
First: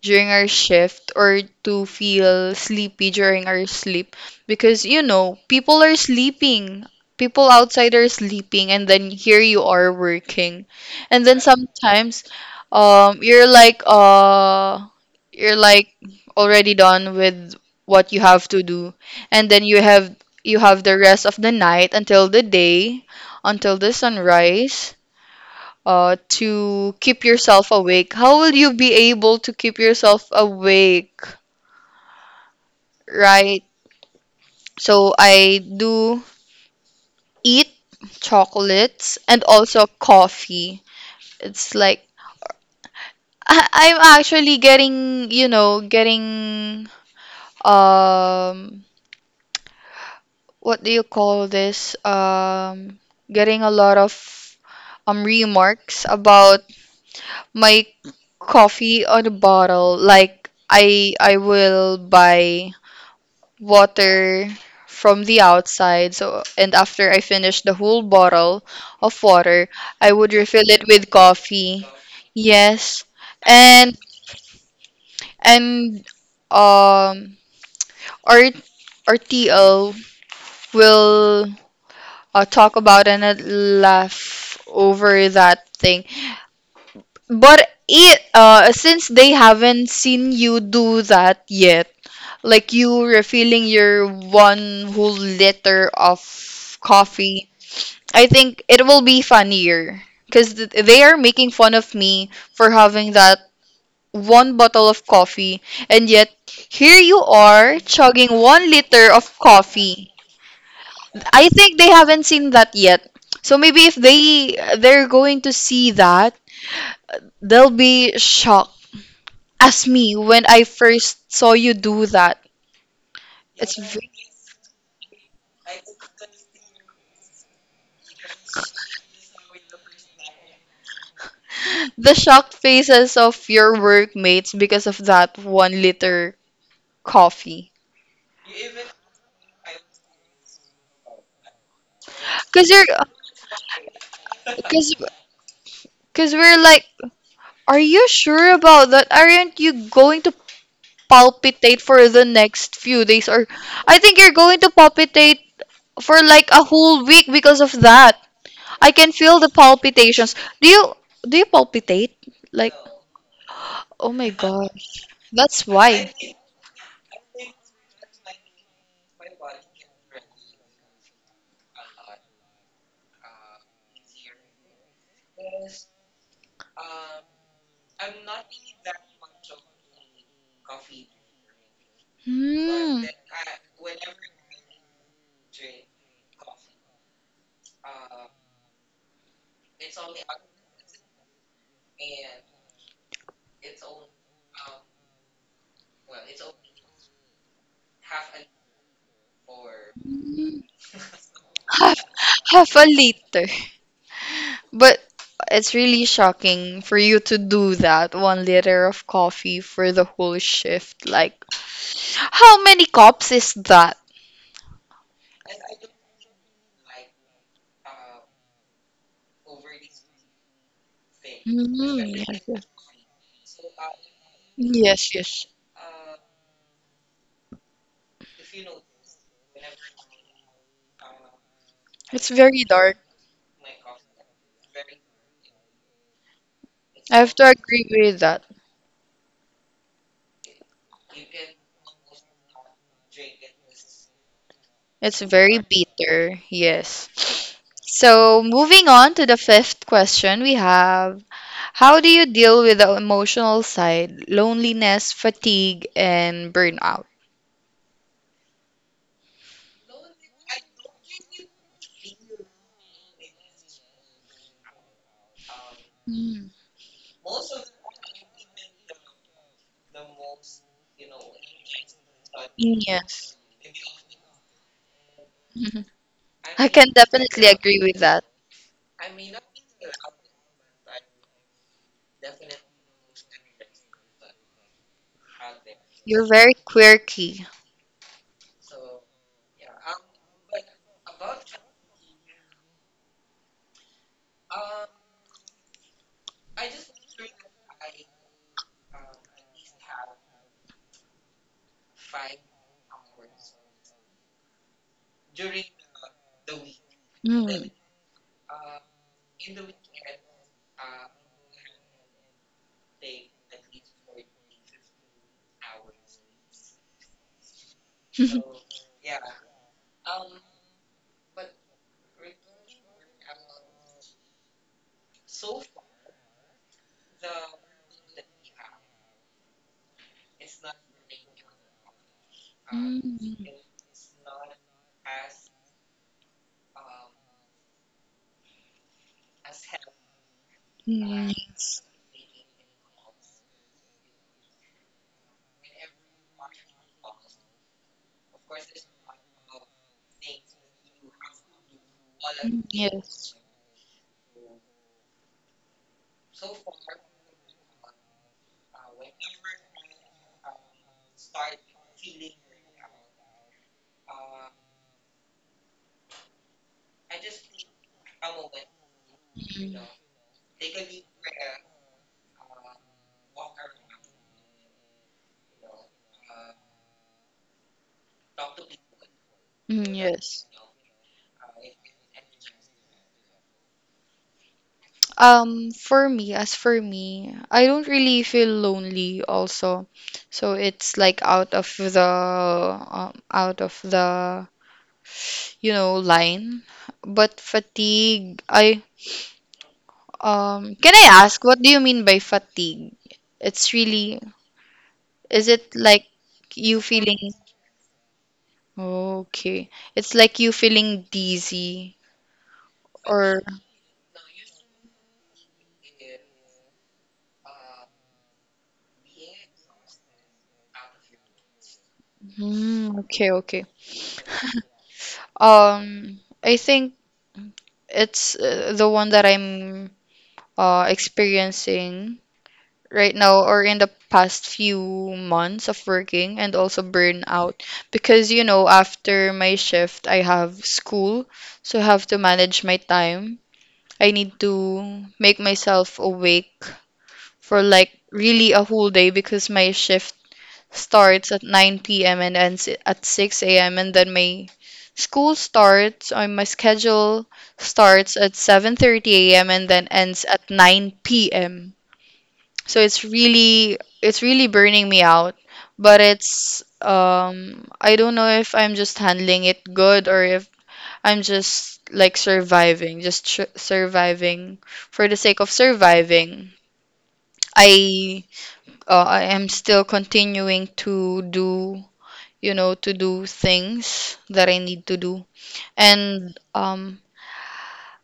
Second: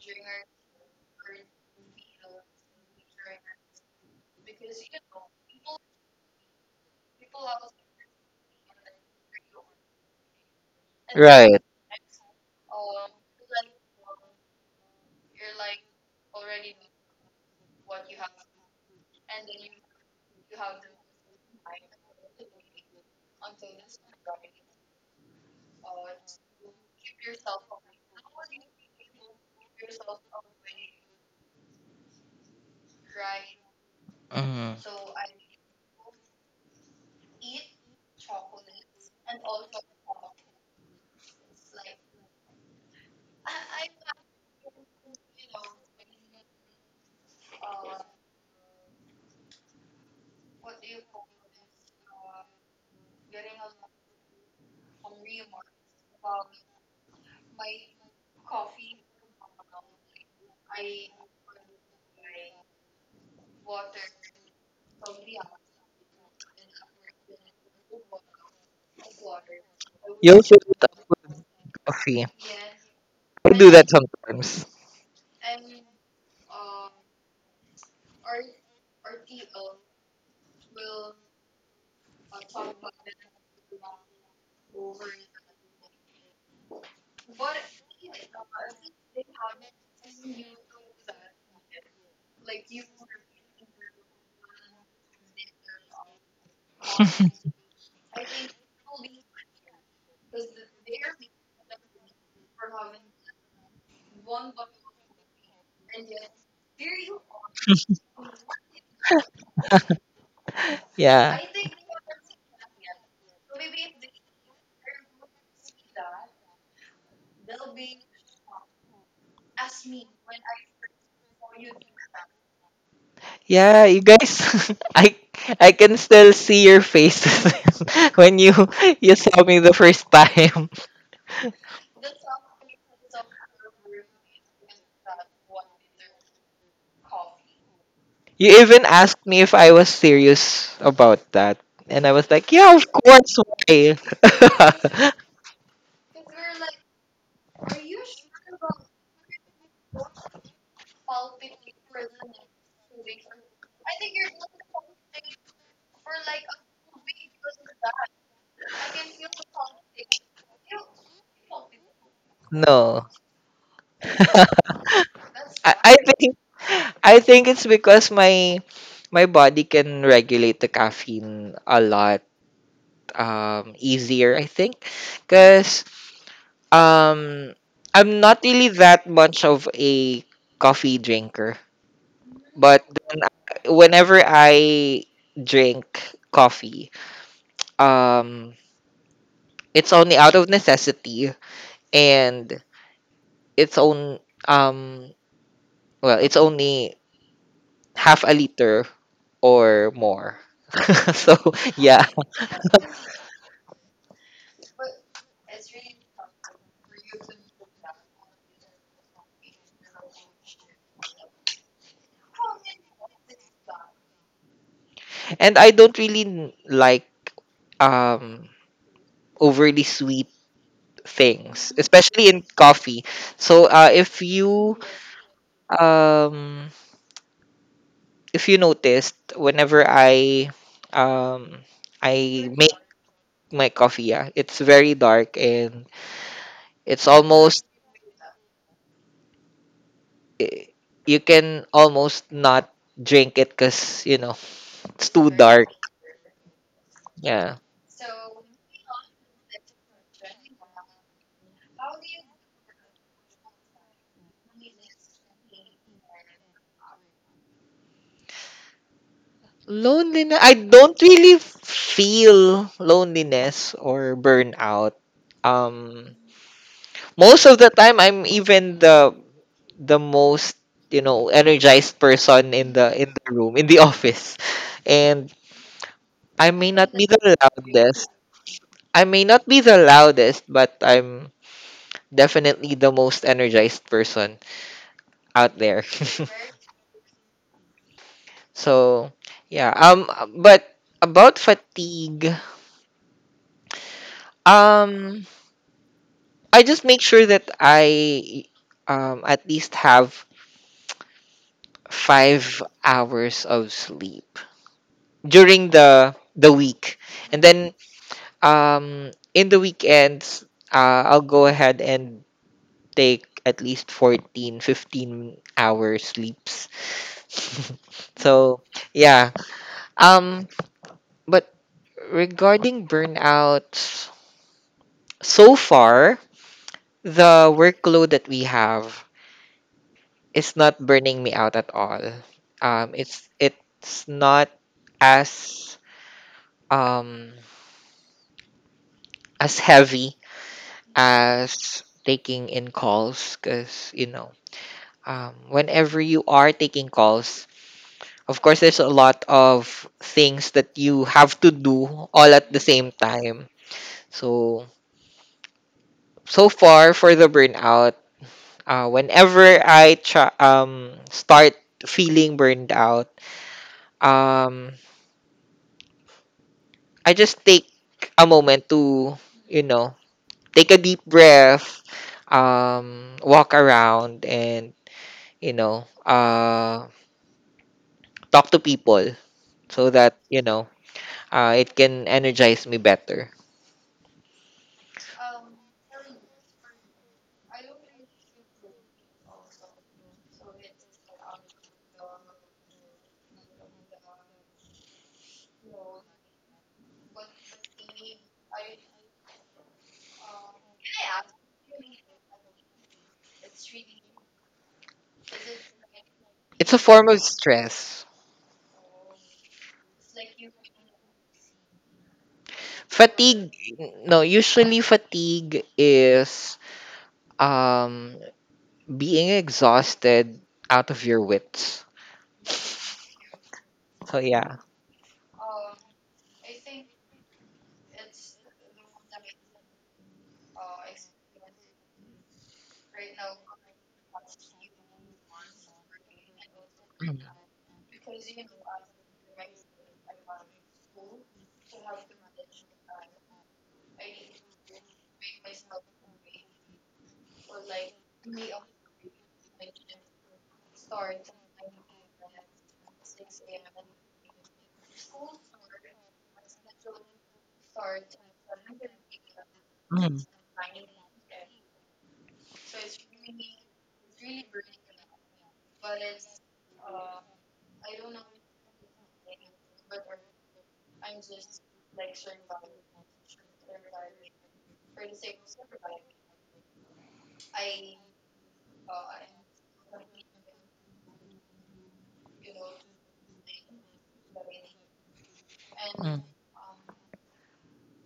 [SPEAKER 1] during our shift or to feel sleepy during our sleep because you know people are sleeping, people outside are sleeping, and then here you are working, and then
[SPEAKER 2] right.
[SPEAKER 1] sometimes um you're like uh you're like already done with what you have to do, and then you have you have the rest of the night until the day, until the sunrise, uh, to keep yourself awake. How will you be able to keep yourself awake, right?
[SPEAKER 2] Mhm.
[SPEAKER 1] So I do eat chocolates and also coffee. It's like [LAUGHS] I- I'm actually getting, you know, getting um what do you call this? Um getting a lot of um remarks about my coffee on a bottle. Like I I will buy water from the outside. So, and after I finish the whole bottle of water, I would
[SPEAKER 2] You'll fill
[SPEAKER 1] refill
[SPEAKER 2] it
[SPEAKER 1] it
[SPEAKER 2] up
[SPEAKER 1] with
[SPEAKER 2] with
[SPEAKER 1] coffee.
[SPEAKER 2] coffee.
[SPEAKER 1] Yes.
[SPEAKER 2] I do that
[SPEAKER 1] And
[SPEAKER 2] sometimes.
[SPEAKER 1] and um our our T L will uh, talk about and uh, laugh over that thing. But it uh since they haven't seen you do that yet, like you refilling your one whole liter of coffee, I think it will be funnier because th- they are making fun of me for having that one bottle of coffee, and yet here you are chugging one liter of coffee.
[SPEAKER 2] Yeah.
[SPEAKER 1] I think they haven't seen that yet. So maybe if they they're going to see that, they'll be shocked as me when I first saw you do that. It's
[SPEAKER 2] Yeah, you
[SPEAKER 1] very
[SPEAKER 2] guys, [LAUGHS] I I can still see your faces [LAUGHS] when you you saw me the first time. [LAUGHS]
[SPEAKER 1] the shocked faces of your workmates because of that one liter coffee.
[SPEAKER 2] You even asked me if I was serious about that, and I was like,
[SPEAKER 1] Cause
[SPEAKER 2] "Yeah, of
[SPEAKER 1] you're,
[SPEAKER 2] course, why?"
[SPEAKER 1] cause,
[SPEAKER 2] [LAUGHS]
[SPEAKER 1] cause we're like, are you sure about that? Aren't you going to palpitate for the next few days? Or I think you're going to palpitate for like a whole week because of that. I can feel the palpitations. Do you, do you palpitate? Like,
[SPEAKER 2] No,
[SPEAKER 1] oh my gosh, that's
[SPEAKER 2] I, I
[SPEAKER 1] why.
[SPEAKER 2] think I think it's because my my body can regulate the caffeine a lot um easier. I think because, Um, I'm not really that much of a coffee drinker, but
[SPEAKER 1] Hmm.
[SPEAKER 2] then I- whenever I drink coffee, um, it's only out of necessity, and it's on um, well, it's only half a liter or more. [LAUGHS] So
[SPEAKER 1] Half,
[SPEAKER 2] yeah,
[SPEAKER 1] half a liter. But it's really shocking for you to do that one liter of coffee for the whole shift. Like, how many cups is that?
[SPEAKER 2] and I don't really n- like um overly sweet things,
[SPEAKER 1] Mm,
[SPEAKER 2] especially in
[SPEAKER 1] yes,
[SPEAKER 2] coffee. So uh, if you
[SPEAKER 1] yes, yes, yes.
[SPEAKER 2] um if you noticed, whenever i um
[SPEAKER 1] It's
[SPEAKER 2] i
[SPEAKER 1] very
[SPEAKER 2] make
[SPEAKER 1] dark.
[SPEAKER 2] my coffee, yeah, it's very dark, and it's
[SPEAKER 1] I have to
[SPEAKER 2] almost,
[SPEAKER 1] agree with that.
[SPEAKER 2] eh, you can almost not drink it because, you know, it's
[SPEAKER 1] It's
[SPEAKER 2] too
[SPEAKER 1] very
[SPEAKER 2] dark.
[SPEAKER 1] bitter,
[SPEAKER 2] Yeah.
[SPEAKER 1] yes. So, moving on to the fifth question, we have how do you deal with the emotional side, loneliness, fatigue, and burnout?
[SPEAKER 2] loneliness I don't really feel loneliness or burnout, um
[SPEAKER 1] Mm,
[SPEAKER 2] most of the time I'm even the the most, you know, energized person in the, in the
[SPEAKER 1] yes.
[SPEAKER 2] room, in the [LAUGHS] office. And
[SPEAKER 1] [LAUGHS]
[SPEAKER 2] i may
[SPEAKER 1] I
[SPEAKER 2] not
[SPEAKER 1] can
[SPEAKER 2] be the
[SPEAKER 1] definitely agree with
[SPEAKER 2] loudest
[SPEAKER 1] that.
[SPEAKER 2] I may not be the loudest, but I'm definitely the most energized person out there.
[SPEAKER 1] You're very quirky.
[SPEAKER 2] [LAUGHS] So yeah. Um but about fatigue, um I just make sure that I um at least have five hours of sleep during the the week. And
[SPEAKER 1] Mm.
[SPEAKER 2] then, Um, in the weekends, uh, I'll go ahead and take at least fourteen, fifteen 15 hour sleeps. [LAUGHS] So,
[SPEAKER 1] [LAUGHS]
[SPEAKER 2] yeah. Um, but regarding burnouts, so far, the workload that we have is not burning me out at all. Um, it's
[SPEAKER 1] Mm.
[SPEAKER 2] it's not as, um as heavy
[SPEAKER 1] Mm.
[SPEAKER 2] as
[SPEAKER 1] Yes.
[SPEAKER 2] taking in calls, because you know, um, whenever you are taking calls, of course, there's a lot of things that you have to do all at the
[SPEAKER 1] Mm,
[SPEAKER 2] same
[SPEAKER 1] yes.
[SPEAKER 2] time. So, so far for the burnout, uh, whenever I try, um, start feeling burned out, um, I just take a moment to, you
[SPEAKER 1] Mm.
[SPEAKER 2] know, take a deep breath, um, walk around, and, you know, uh, talk to people so
[SPEAKER 1] Mm,
[SPEAKER 2] that, you
[SPEAKER 1] yes.
[SPEAKER 2] know, Uh, it can energize me better.
[SPEAKER 1] Um, for me, as for me, I don't really feel lonely also. So it's like out of the um, out of the you know line. But fatigue, I Um, can I ask, what do you mean by fatigue? It's really, is it like
[SPEAKER 2] It's a
[SPEAKER 1] you
[SPEAKER 2] form
[SPEAKER 1] feeling,
[SPEAKER 2] of stress.
[SPEAKER 1] okay, it's like you feeling dizzy or,
[SPEAKER 2] Fatigue, no, usually fatigue is, um, being exhausted out of your wits.
[SPEAKER 1] hmm, okay, okay.
[SPEAKER 2] So, yeah.
[SPEAKER 1] Um, I think it's uh, the one that I'm uh experiencing right now or in the past few months of working, and also
[SPEAKER 2] Mm,
[SPEAKER 1] burnout because you know after my shift I have school, so I have to manage my time. I need to make myself awake for like really a whole day because my shift starts at nine p m and ends at six a m, and then my school starts or my schedule starts at seven thirty a m and then
[SPEAKER 2] mm,
[SPEAKER 1] ends at nine p m. So it's really, it's really burning me out. But it's um I don't know if I'm just handling it good or if I'm just like surviving, just tr surviving for the sake of surviving. I uh, I am still continuing to do, you know, to do things that I need to do.
[SPEAKER 2] mm.
[SPEAKER 1] And um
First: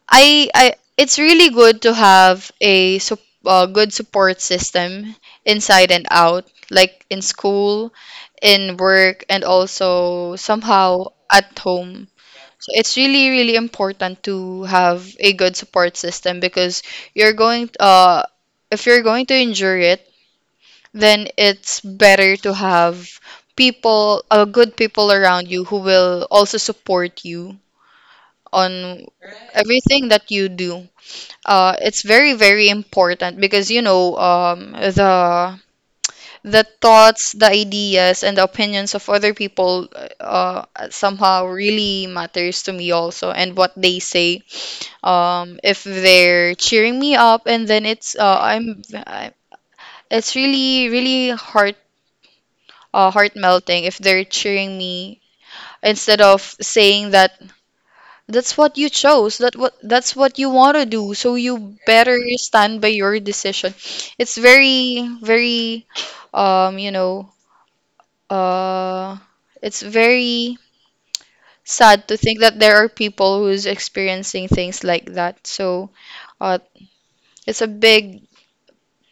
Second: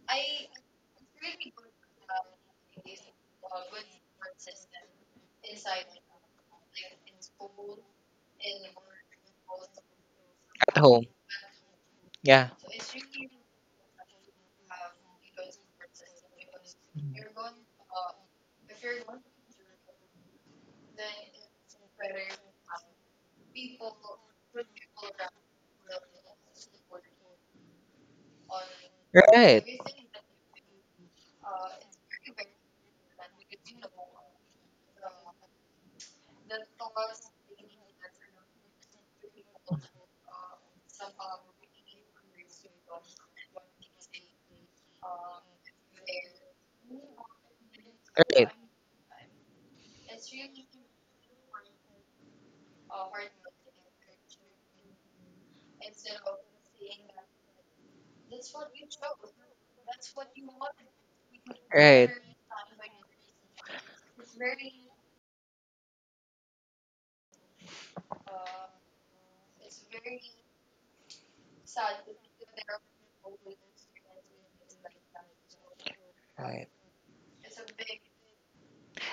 [SPEAKER 1] I I it's really good to have a sup- uh, good support system inside and out, like in school, in work, and also
[SPEAKER 2] At home.
[SPEAKER 1] somehow at home.
[SPEAKER 2] Yeah.
[SPEAKER 1] So it's really really important to have a good support system because you're going uh if you're going to endure it, then it's better to have people uh, good people around you who will also support you on
[SPEAKER 2] Right. Right.
[SPEAKER 1] everything that you do. uh, it's very very important because you know um, the the thoughts, the ideas, and the opinions of other people uh, somehow really matters to me also, and what they say, um, if they're cheering me up, and then it's uh, I'm I- it's really really heart uh, heart melting if they're cheering me instead of saying that that's what you chose. That what that's what you want to do. So you
[SPEAKER 2] Right.
[SPEAKER 1] better stand by your decision. It's very very um you know uh it's very sad to think that there are people who's experiencing things like that. So uh
[SPEAKER 2] Right.
[SPEAKER 1] it's a big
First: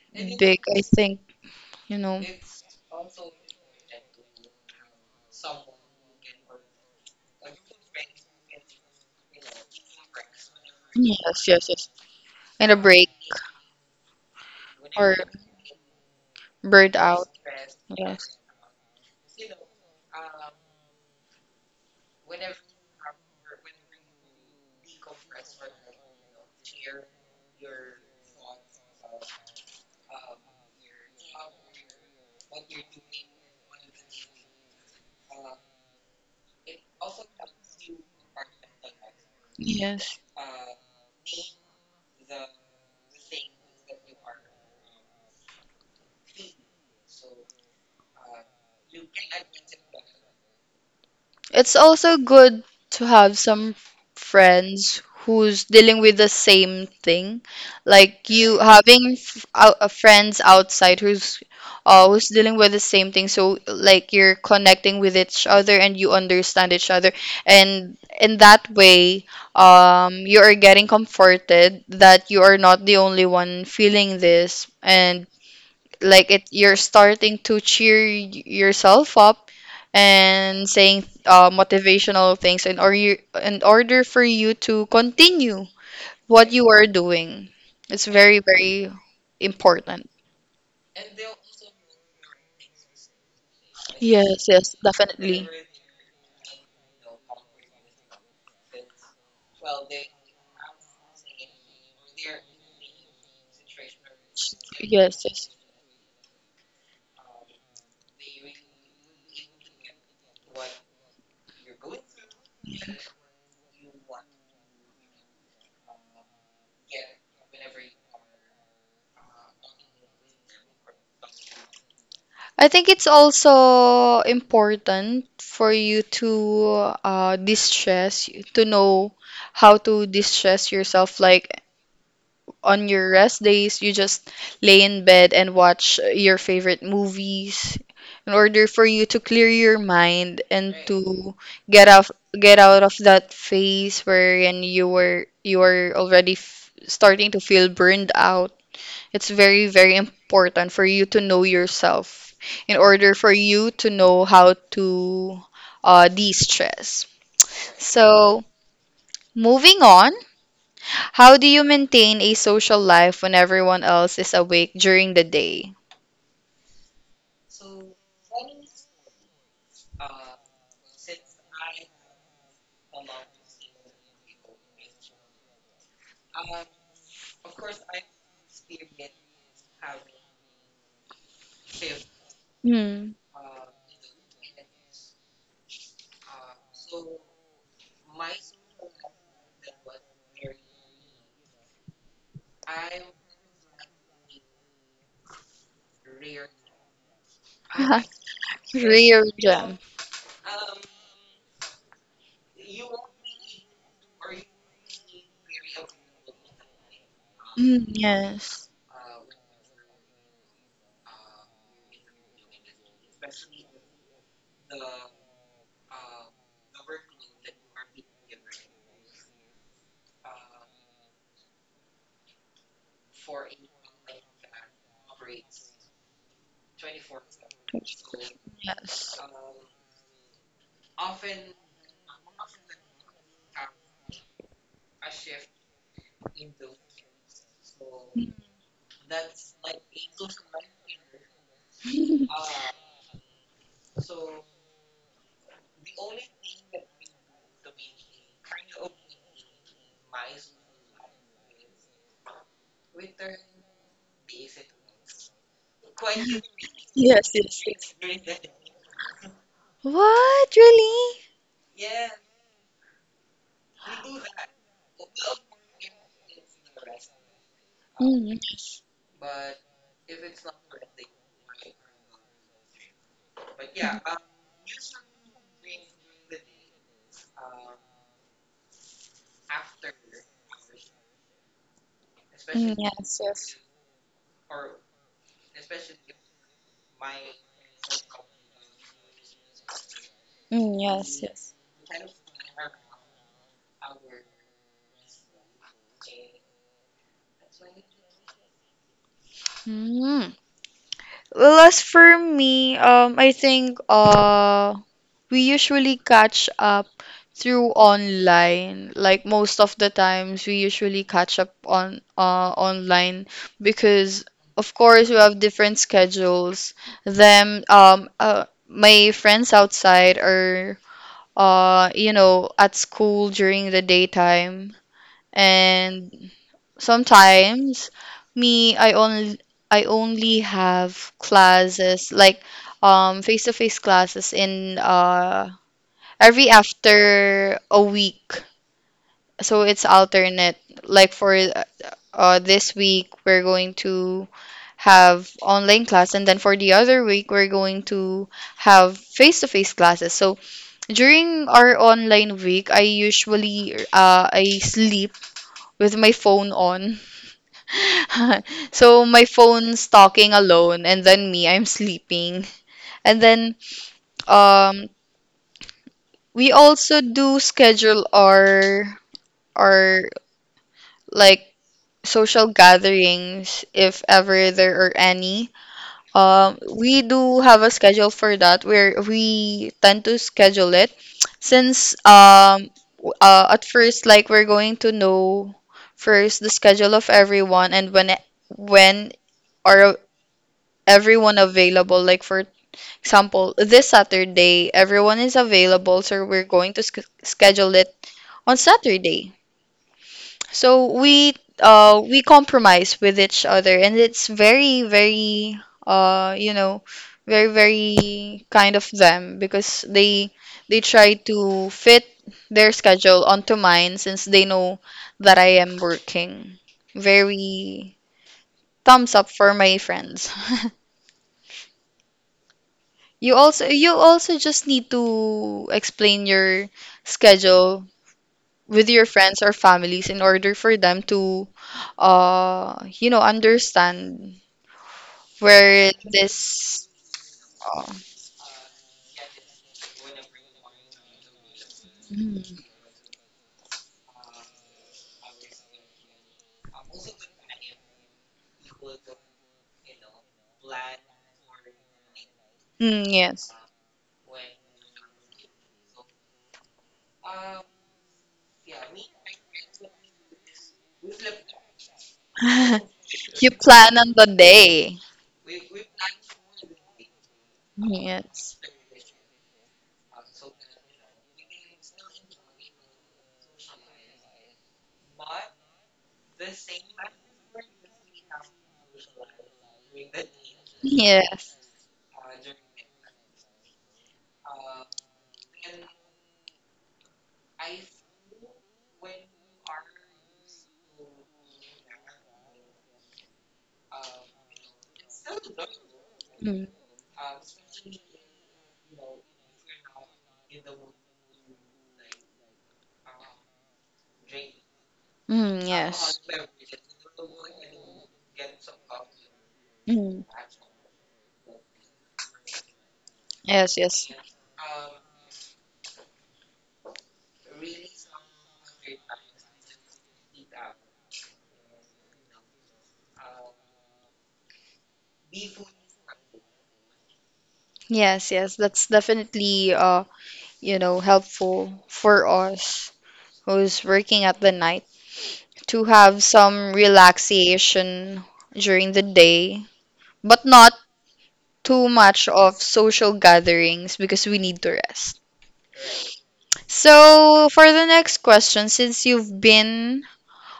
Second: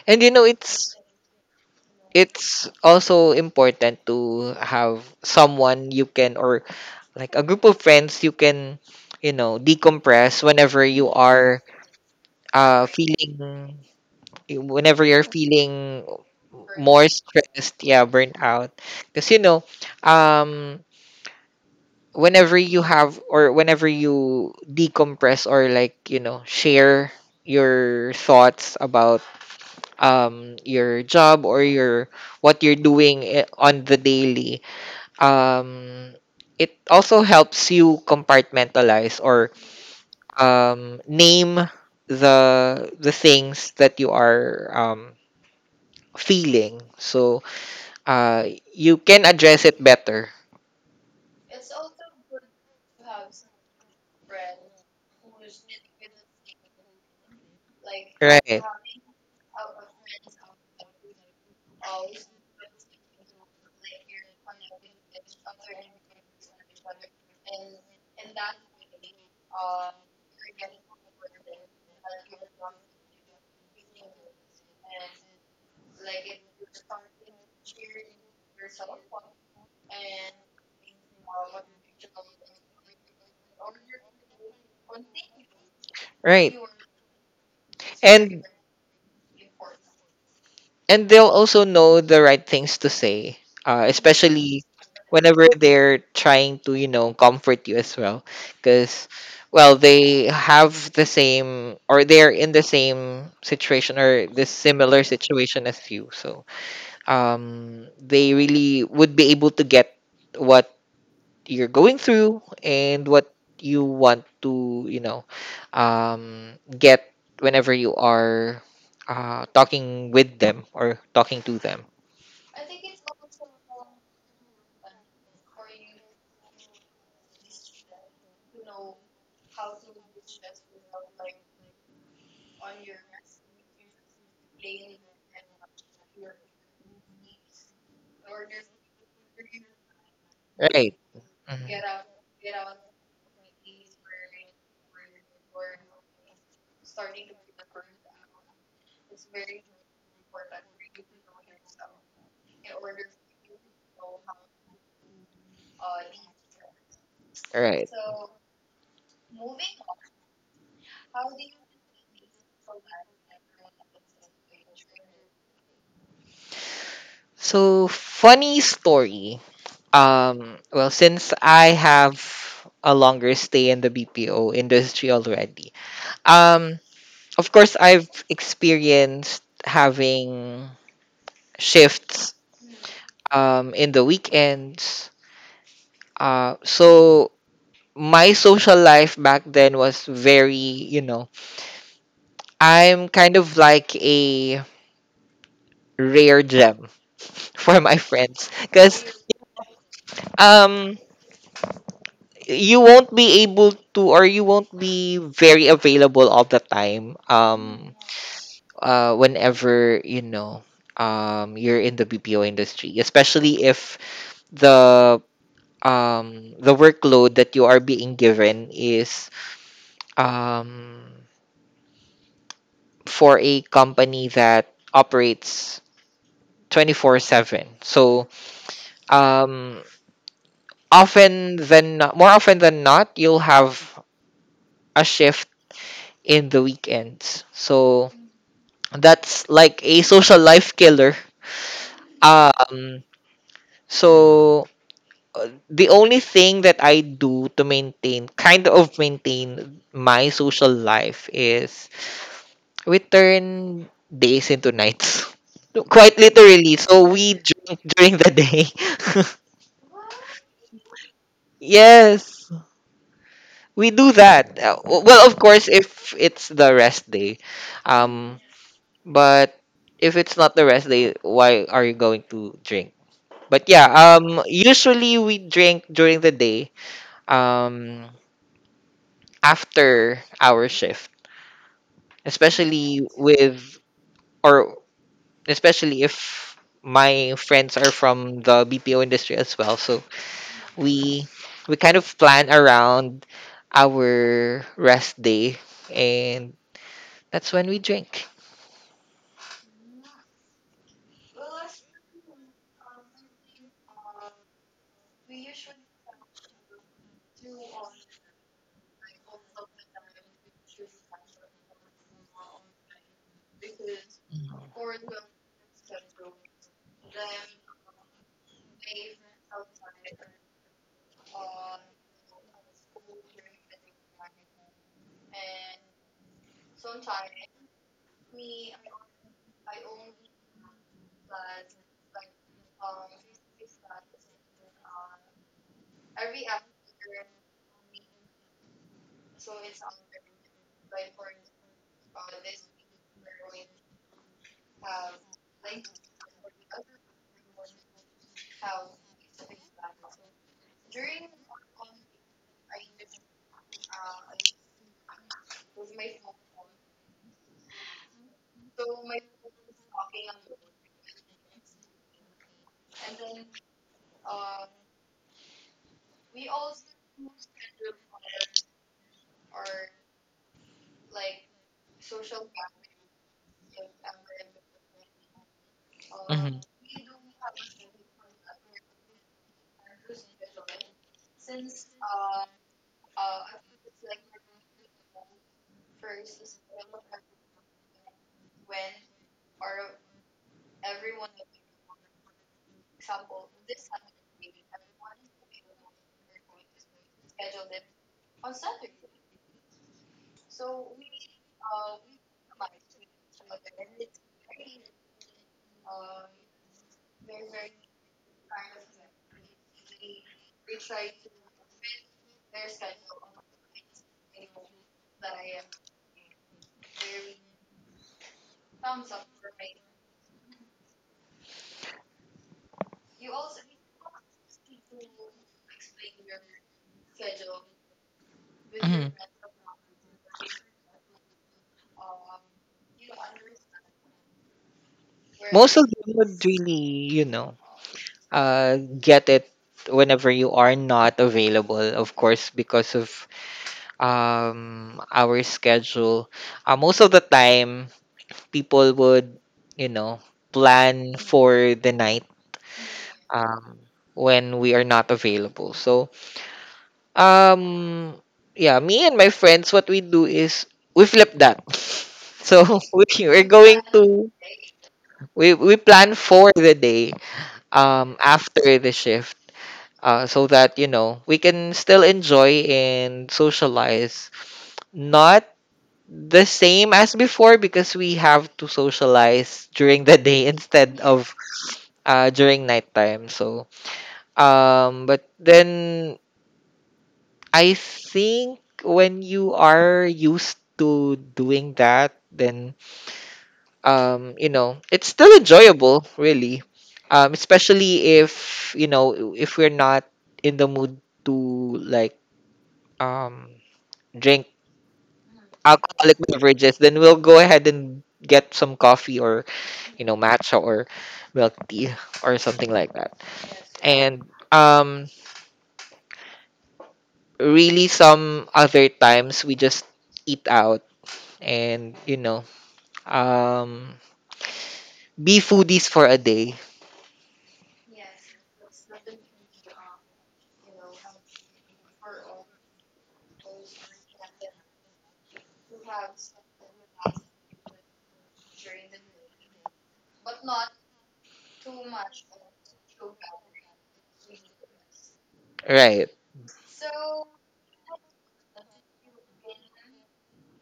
[SPEAKER 2] And you know,
[SPEAKER 1] big, I
[SPEAKER 2] it's
[SPEAKER 1] think, you know.
[SPEAKER 2] it's also important to have someone you can or like a group of friends you can you know decompress whenever you
[SPEAKER 1] Yes,
[SPEAKER 2] are
[SPEAKER 1] yes, yes. And a
[SPEAKER 2] uh
[SPEAKER 1] break
[SPEAKER 2] feeling whenever
[SPEAKER 1] or
[SPEAKER 2] you're feeling
[SPEAKER 1] burnt
[SPEAKER 2] more
[SPEAKER 1] out.
[SPEAKER 2] stressed, yeah, burnt
[SPEAKER 1] Yes.
[SPEAKER 2] out because you know um whenever you have or whenever you decompress or like you know share your thoughts about um your job or your what you're doing i- on the daily. um it also helps you compartmentalize or
[SPEAKER 1] Yes.
[SPEAKER 2] um name the the things that you are um feeling so uh you can address it better.
[SPEAKER 1] It's also good to have some friends who's dealing with the same thing. Like you
[SPEAKER 2] right
[SPEAKER 1] having f- ou- uh, friends outside who's uh, who's dealing with the same thing. So like you're connecting with each other and you understand each other. And in that way, um, you are getting comforted that you are not the only one feeling this, and like it you're starting to cheer y- yourself up and saying uh, motivational things in or you in order for you to continue what
[SPEAKER 2] right
[SPEAKER 1] you are doing. It's very,
[SPEAKER 2] and
[SPEAKER 1] very important.
[SPEAKER 2] and they'll also know the right things to say, uh,
[SPEAKER 1] Yes,
[SPEAKER 2] especially
[SPEAKER 1] yes,
[SPEAKER 2] whenever
[SPEAKER 1] definitely.
[SPEAKER 2] they're trying to you know comfort you as well because well they have the same or they're in the same situation or this similar
[SPEAKER 1] Yes, yes.
[SPEAKER 2] situation as you. So um they really would be able to get what you're going through and what you want to, you know, um, get whenever you are uh, talking with them or talking to them.
[SPEAKER 1] I think it's also important for you to uh, distress, to know how to distress yourself. Like on your rest days, you just lay in bed and watch your favorite movies in order for you to clear your mind and
[SPEAKER 2] Right.
[SPEAKER 1] to
[SPEAKER 2] Mhm.
[SPEAKER 1] get out get out of that phase wherein you were you are already f starting to feel burned out. It's very, very important for you to know yourself in order for you to know how to uh, de-stress.
[SPEAKER 2] Right.
[SPEAKER 1] So, moving on. How do you maintain a social life when everyone else is awake during the day?
[SPEAKER 2] So funny story. Um, well, since I have a longer stay in the B P O industry already, um, of course I've experienced having shifts
[SPEAKER 1] Hmm.
[SPEAKER 2] um in the weekends. Uh, so my social life back then was very, you know, I'm kind of like a rare gem [LAUGHS] for my friends
[SPEAKER 1] [LAUGHS]
[SPEAKER 2] because
[SPEAKER 1] Real gem.
[SPEAKER 2] um you won't be able to or you won't be very available all the time.
[SPEAKER 1] Mm,
[SPEAKER 2] Um
[SPEAKER 1] yes.
[SPEAKER 2] uh whenever you know um you're in the B P O industry, especially if the um the workload that you are being given is um for a company that operates twenty-four seven. So,
[SPEAKER 1] Yes.
[SPEAKER 2] um, often than not, more often than not, you'll have a shift in the weekends. So
[SPEAKER 1] Mm.
[SPEAKER 2] that's like a social life killer.
[SPEAKER 1] [LAUGHS]
[SPEAKER 2] Um, so uh, the only thing that I do to maintain, kind of maintain my social life is we turn days into nights. [LAUGHS] Quite literally. So
[SPEAKER 1] Yes,
[SPEAKER 2] we
[SPEAKER 1] yes,
[SPEAKER 2] drink
[SPEAKER 1] yes.
[SPEAKER 2] during the day.
[SPEAKER 1] What? Really?
[SPEAKER 2] [LAUGHS] Yes. We do that. Uh, w- Well, of course, if it's the rest day.
[SPEAKER 1] Mm.
[SPEAKER 2] Um, but if it's not the rest day, why are you going to drink? But yeah, um, usually we drink during the day, um, after our shift,
[SPEAKER 1] Mm,
[SPEAKER 2] especially
[SPEAKER 1] yes, yes.
[SPEAKER 2] with or especially if my friends are from the B P O industry as well. So
[SPEAKER 1] Mm, yes,
[SPEAKER 2] we
[SPEAKER 1] yes.
[SPEAKER 2] we kind of plan around our rest day, and that's when we drink.
[SPEAKER 1] Mm. Well, as for me, um, I think uh we usually catch up through online. Like most of the times, we usually catch up on uh online because of course we have different schedules. Them um uh, my friends outside are uh you know at school during the daytime, and sometimes me I only I only have classes like um face to face classes in uh every after a week. So it's alternate. Like for uh, uh, this week, we're going to have online class, and then for the other week, we're going to have face-to-face classes. So during our online week, I usually uh, I sleep with my phone on. [LAUGHS] So my phone's talking alone, and then me, I'm sleeping. And then um, we also do schedule our our like social gatherings if ever there are any. Um, we do have a schedule for that where we tend to schedule it since um w- uh, at first like we're going to know first the schedule of everyone and when e- when are everyone available, like for example this Saturday everyone is available, so we're going to sch schedule it on Saturday. So we uh we compromise with each other, and it's very very uh you know very very kind of them because they they try to fit their schedule onto mine since they know that I am working. Very thumbs up for my friends. [LAUGHS] You also you also just need to explain your schedule with your friends or families in order for them to uh you know understand
[SPEAKER 2] Most of
[SPEAKER 1] where
[SPEAKER 2] them would
[SPEAKER 1] this
[SPEAKER 2] really, you know,
[SPEAKER 1] uh,
[SPEAKER 2] uh, get it whenever you are not available, of
[SPEAKER 1] mm,
[SPEAKER 2] course, because of um, our schedule. Uh, most of the time, people would, you know, plan for the night,
[SPEAKER 1] mm, yes.
[SPEAKER 2] um, when we are not available. So, um, yeah, me and my friends, what we do is we flip that. [LAUGHS] So [LAUGHS] we
[SPEAKER 1] [LAUGHS]
[SPEAKER 2] are
[SPEAKER 1] You
[SPEAKER 2] going
[SPEAKER 1] plan on the
[SPEAKER 2] to
[SPEAKER 1] day.
[SPEAKER 2] we we plan for the day um
[SPEAKER 1] Yes,
[SPEAKER 2] after the shift uh so that you know we can still enjoy and socialize, not the same as before because we have to socialize during the day [LAUGHS] instead of
[SPEAKER 1] yes.
[SPEAKER 2] uh, during nighttime. So, um, but then I think when you are used to doing that, then um, you know, it's still enjoyable, really.
[SPEAKER 1] Mm,
[SPEAKER 2] Um, especially if you know if we're not in the mood to like um drink
[SPEAKER 1] mm,
[SPEAKER 2] alcoholic
[SPEAKER 1] yes.
[SPEAKER 2] beverages, then we'll go ahead and get some coffee or you know
[SPEAKER 1] Mm,
[SPEAKER 2] matcha or milk tea or something like that.
[SPEAKER 1] yes, yes.
[SPEAKER 2] And um really some other times we just eat out and you know um be foodies for a day.
[SPEAKER 1] Yes, yes. That's definitely uh, you know, helpful for us who's working at the night, to have some relaxation during the day, but not too much of social gatherings because we need to rest.
[SPEAKER 2] right
[SPEAKER 1] So, for the next question, since you've been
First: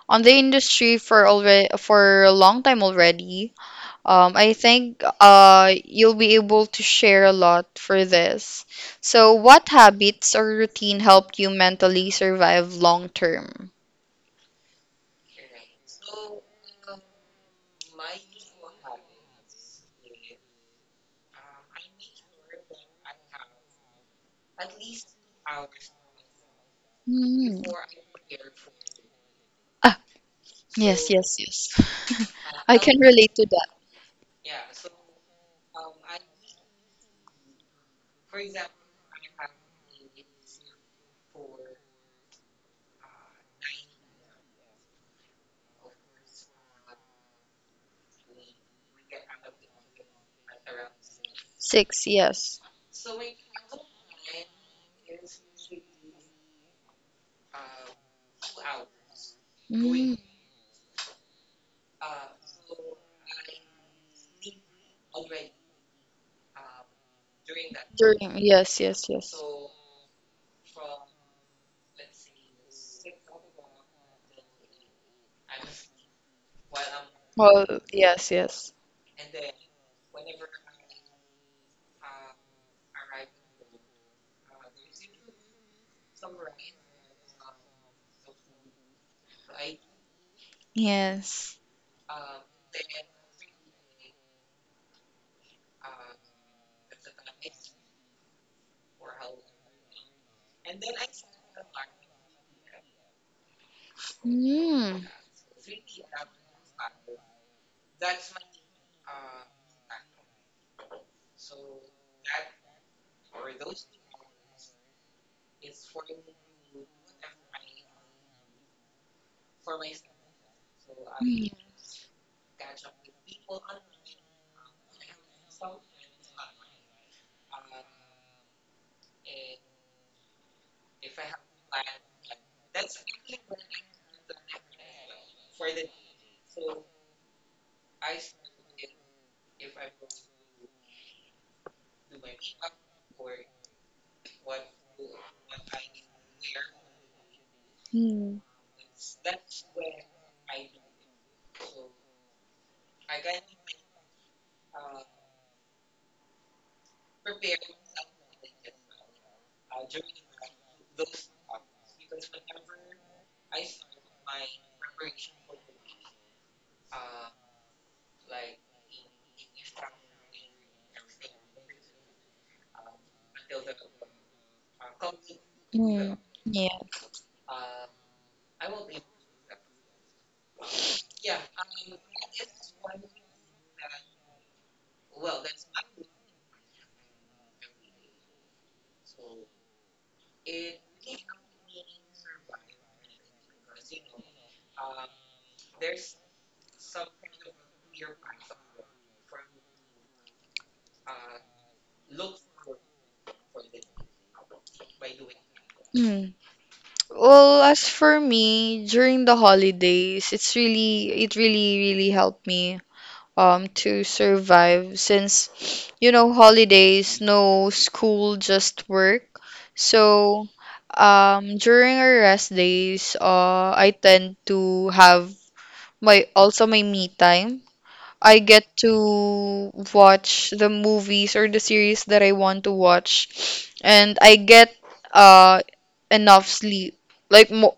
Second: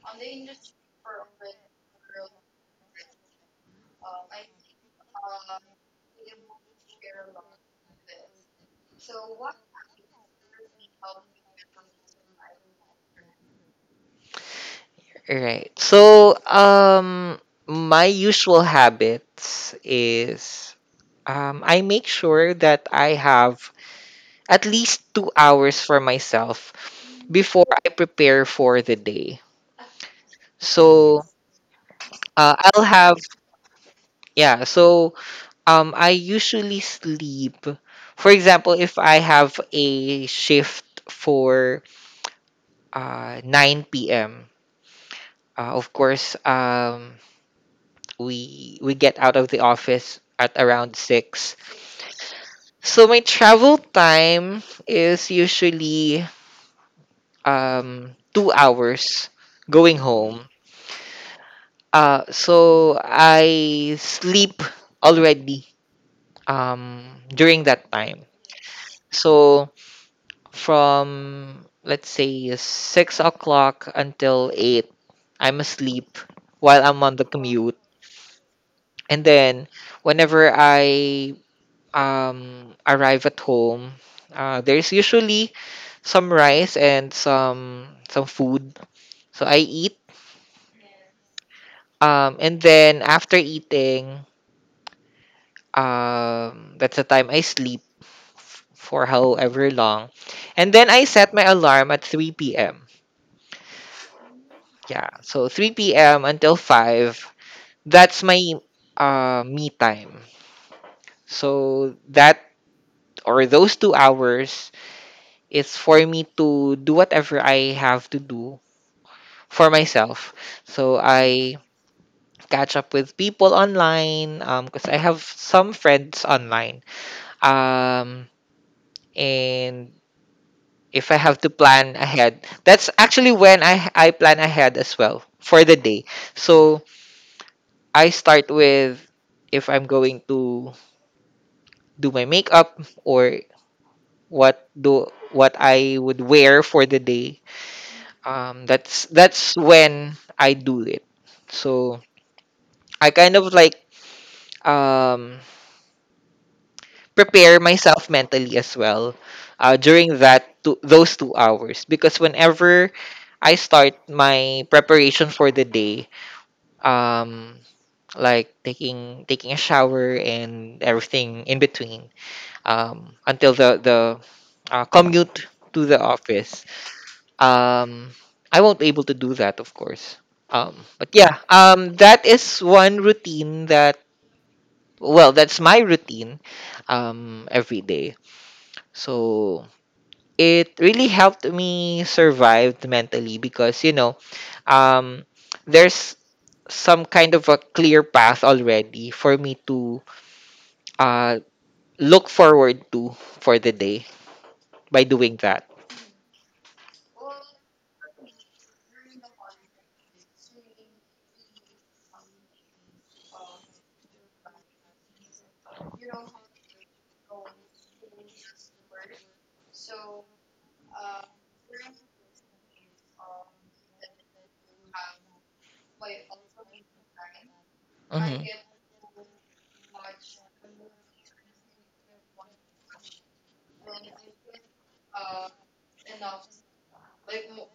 [SPEAKER 1] on the industry for already for a long time already, um, I think uh, you'll be able to share a lot for this. So, what habits or routine helped you mentally survive long term?
[SPEAKER 2] right so um my usual habits is um I make sure that I have at least two hours for myself
[SPEAKER 1] Hmm.
[SPEAKER 2] before I prepare for the day.
[SPEAKER 1] Ah, yes,
[SPEAKER 2] So
[SPEAKER 1] yes, yes.
[SPEAKER 2] uh,
[SPEAKER 1] I
[SPEAKER 2] I'll
[SPEAKER 1] can
[SPEAKER 2] have
[SPEAKER 1] relate to that.
[SPEAKER 2] Yeah, so Um, I usually sleep. For example, if I have a shift for uh, nine p m, uh, of course, um, we we get out of the office at around six.
[SPEAKER 1] Six, yes.
[SPEAKER 2] So my travel time is usually um, two hours going
[SPEAKER 1] Mm.
[SPEAKER 2] home. Uh, so I sleep already um, during that time.
[SPEAKER 1] During, yes, yes, yes.
[SPEAKER 2] So from let's say six o'clock until eight, I'm asleep while I'm on the commute.
[SPEAKER 1] Well, yes, yes.
[SPEAKER 2] And then whenever I um arrive at home, uh, there's usually some rice and some some food. So I eat.
[SPEAKER 1] Yes.
[SPEAKER 2] Um, and then after eating, um, that's the time I sleep f- for however long. And then I set my alarm at three p m.
[SPEAKER 1] Mm.
[SPEAKER 2] Yeah, so three p m until five. That's my uh, me time. So that or those two hours is for me to do whatever I have to do for myself. So
[SPEAKER 1] Mm,
[SPEAKER 2] I catch up with people online because I have some friends online. Um, and if I have to plan ahead, that's actually when I I plan ahead as well for the day. So I start with if I'm going to do my makeup or what do what I would wear for the day.
[SPEAKER 1] mm,
[SPEAKER 2] Um, that's that's when I do it. So I kind of like um prepare myself mentally as well uh, during that two, those two hours because whenever I start my preparation for the day, um, like taking taking a shower and everything in between, um, until the the uh, commute to the
[SPEAKER 1] mm,
[SPEAKER 2] office.
[SPEAKER 1] yeah.
[SPEAKER 2] Um, I won't be able to do that, of course. Um, but yeah, um, that is one routine that, well, that's my routine um, every day. So it really helped me survive mentally because, you know, um, there's some kind of a clear path already for me to uh, look forward to for the day by doing that.
[SPEAKER 1] Mm. Well, as for me, during the holidays, it's really, it really, really helped me um to survive since you know holidays, no school, just work. So um during our rest days, uh I tend to have my also my me time. I
[SPEAKER 2] Hmm.
[SPEAKER 1] get to watch the movies or the series that I want to watch, and I get uh enough sleep. Like mo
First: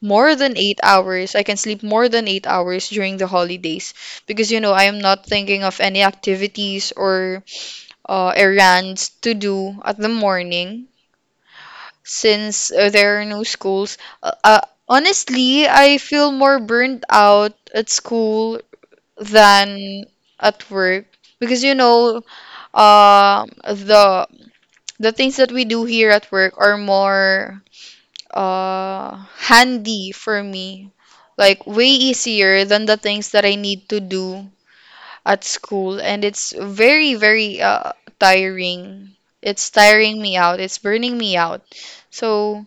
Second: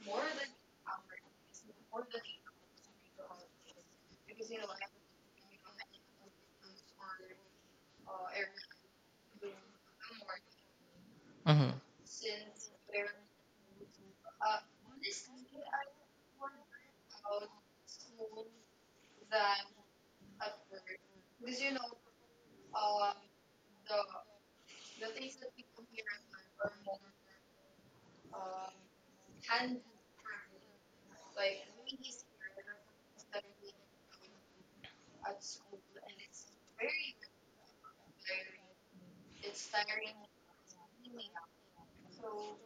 [SPEAKER 1] more than eight hours. I can sleep more than eight hours during the holidays because you know I am not thinking of any activities or uh, errands to do at the morning
[SPEAKER 2] Hmm.
[SPEAKER 1] since uh, there are no schools. Uh, uh, honestly, I feel more burnt out at school than at work, because you know um the the things that we do here at work are more uh handy for me, like way easier than the things that I need to do at school. And it's very very uh tiring. It's tiring me out, it's burning me out. So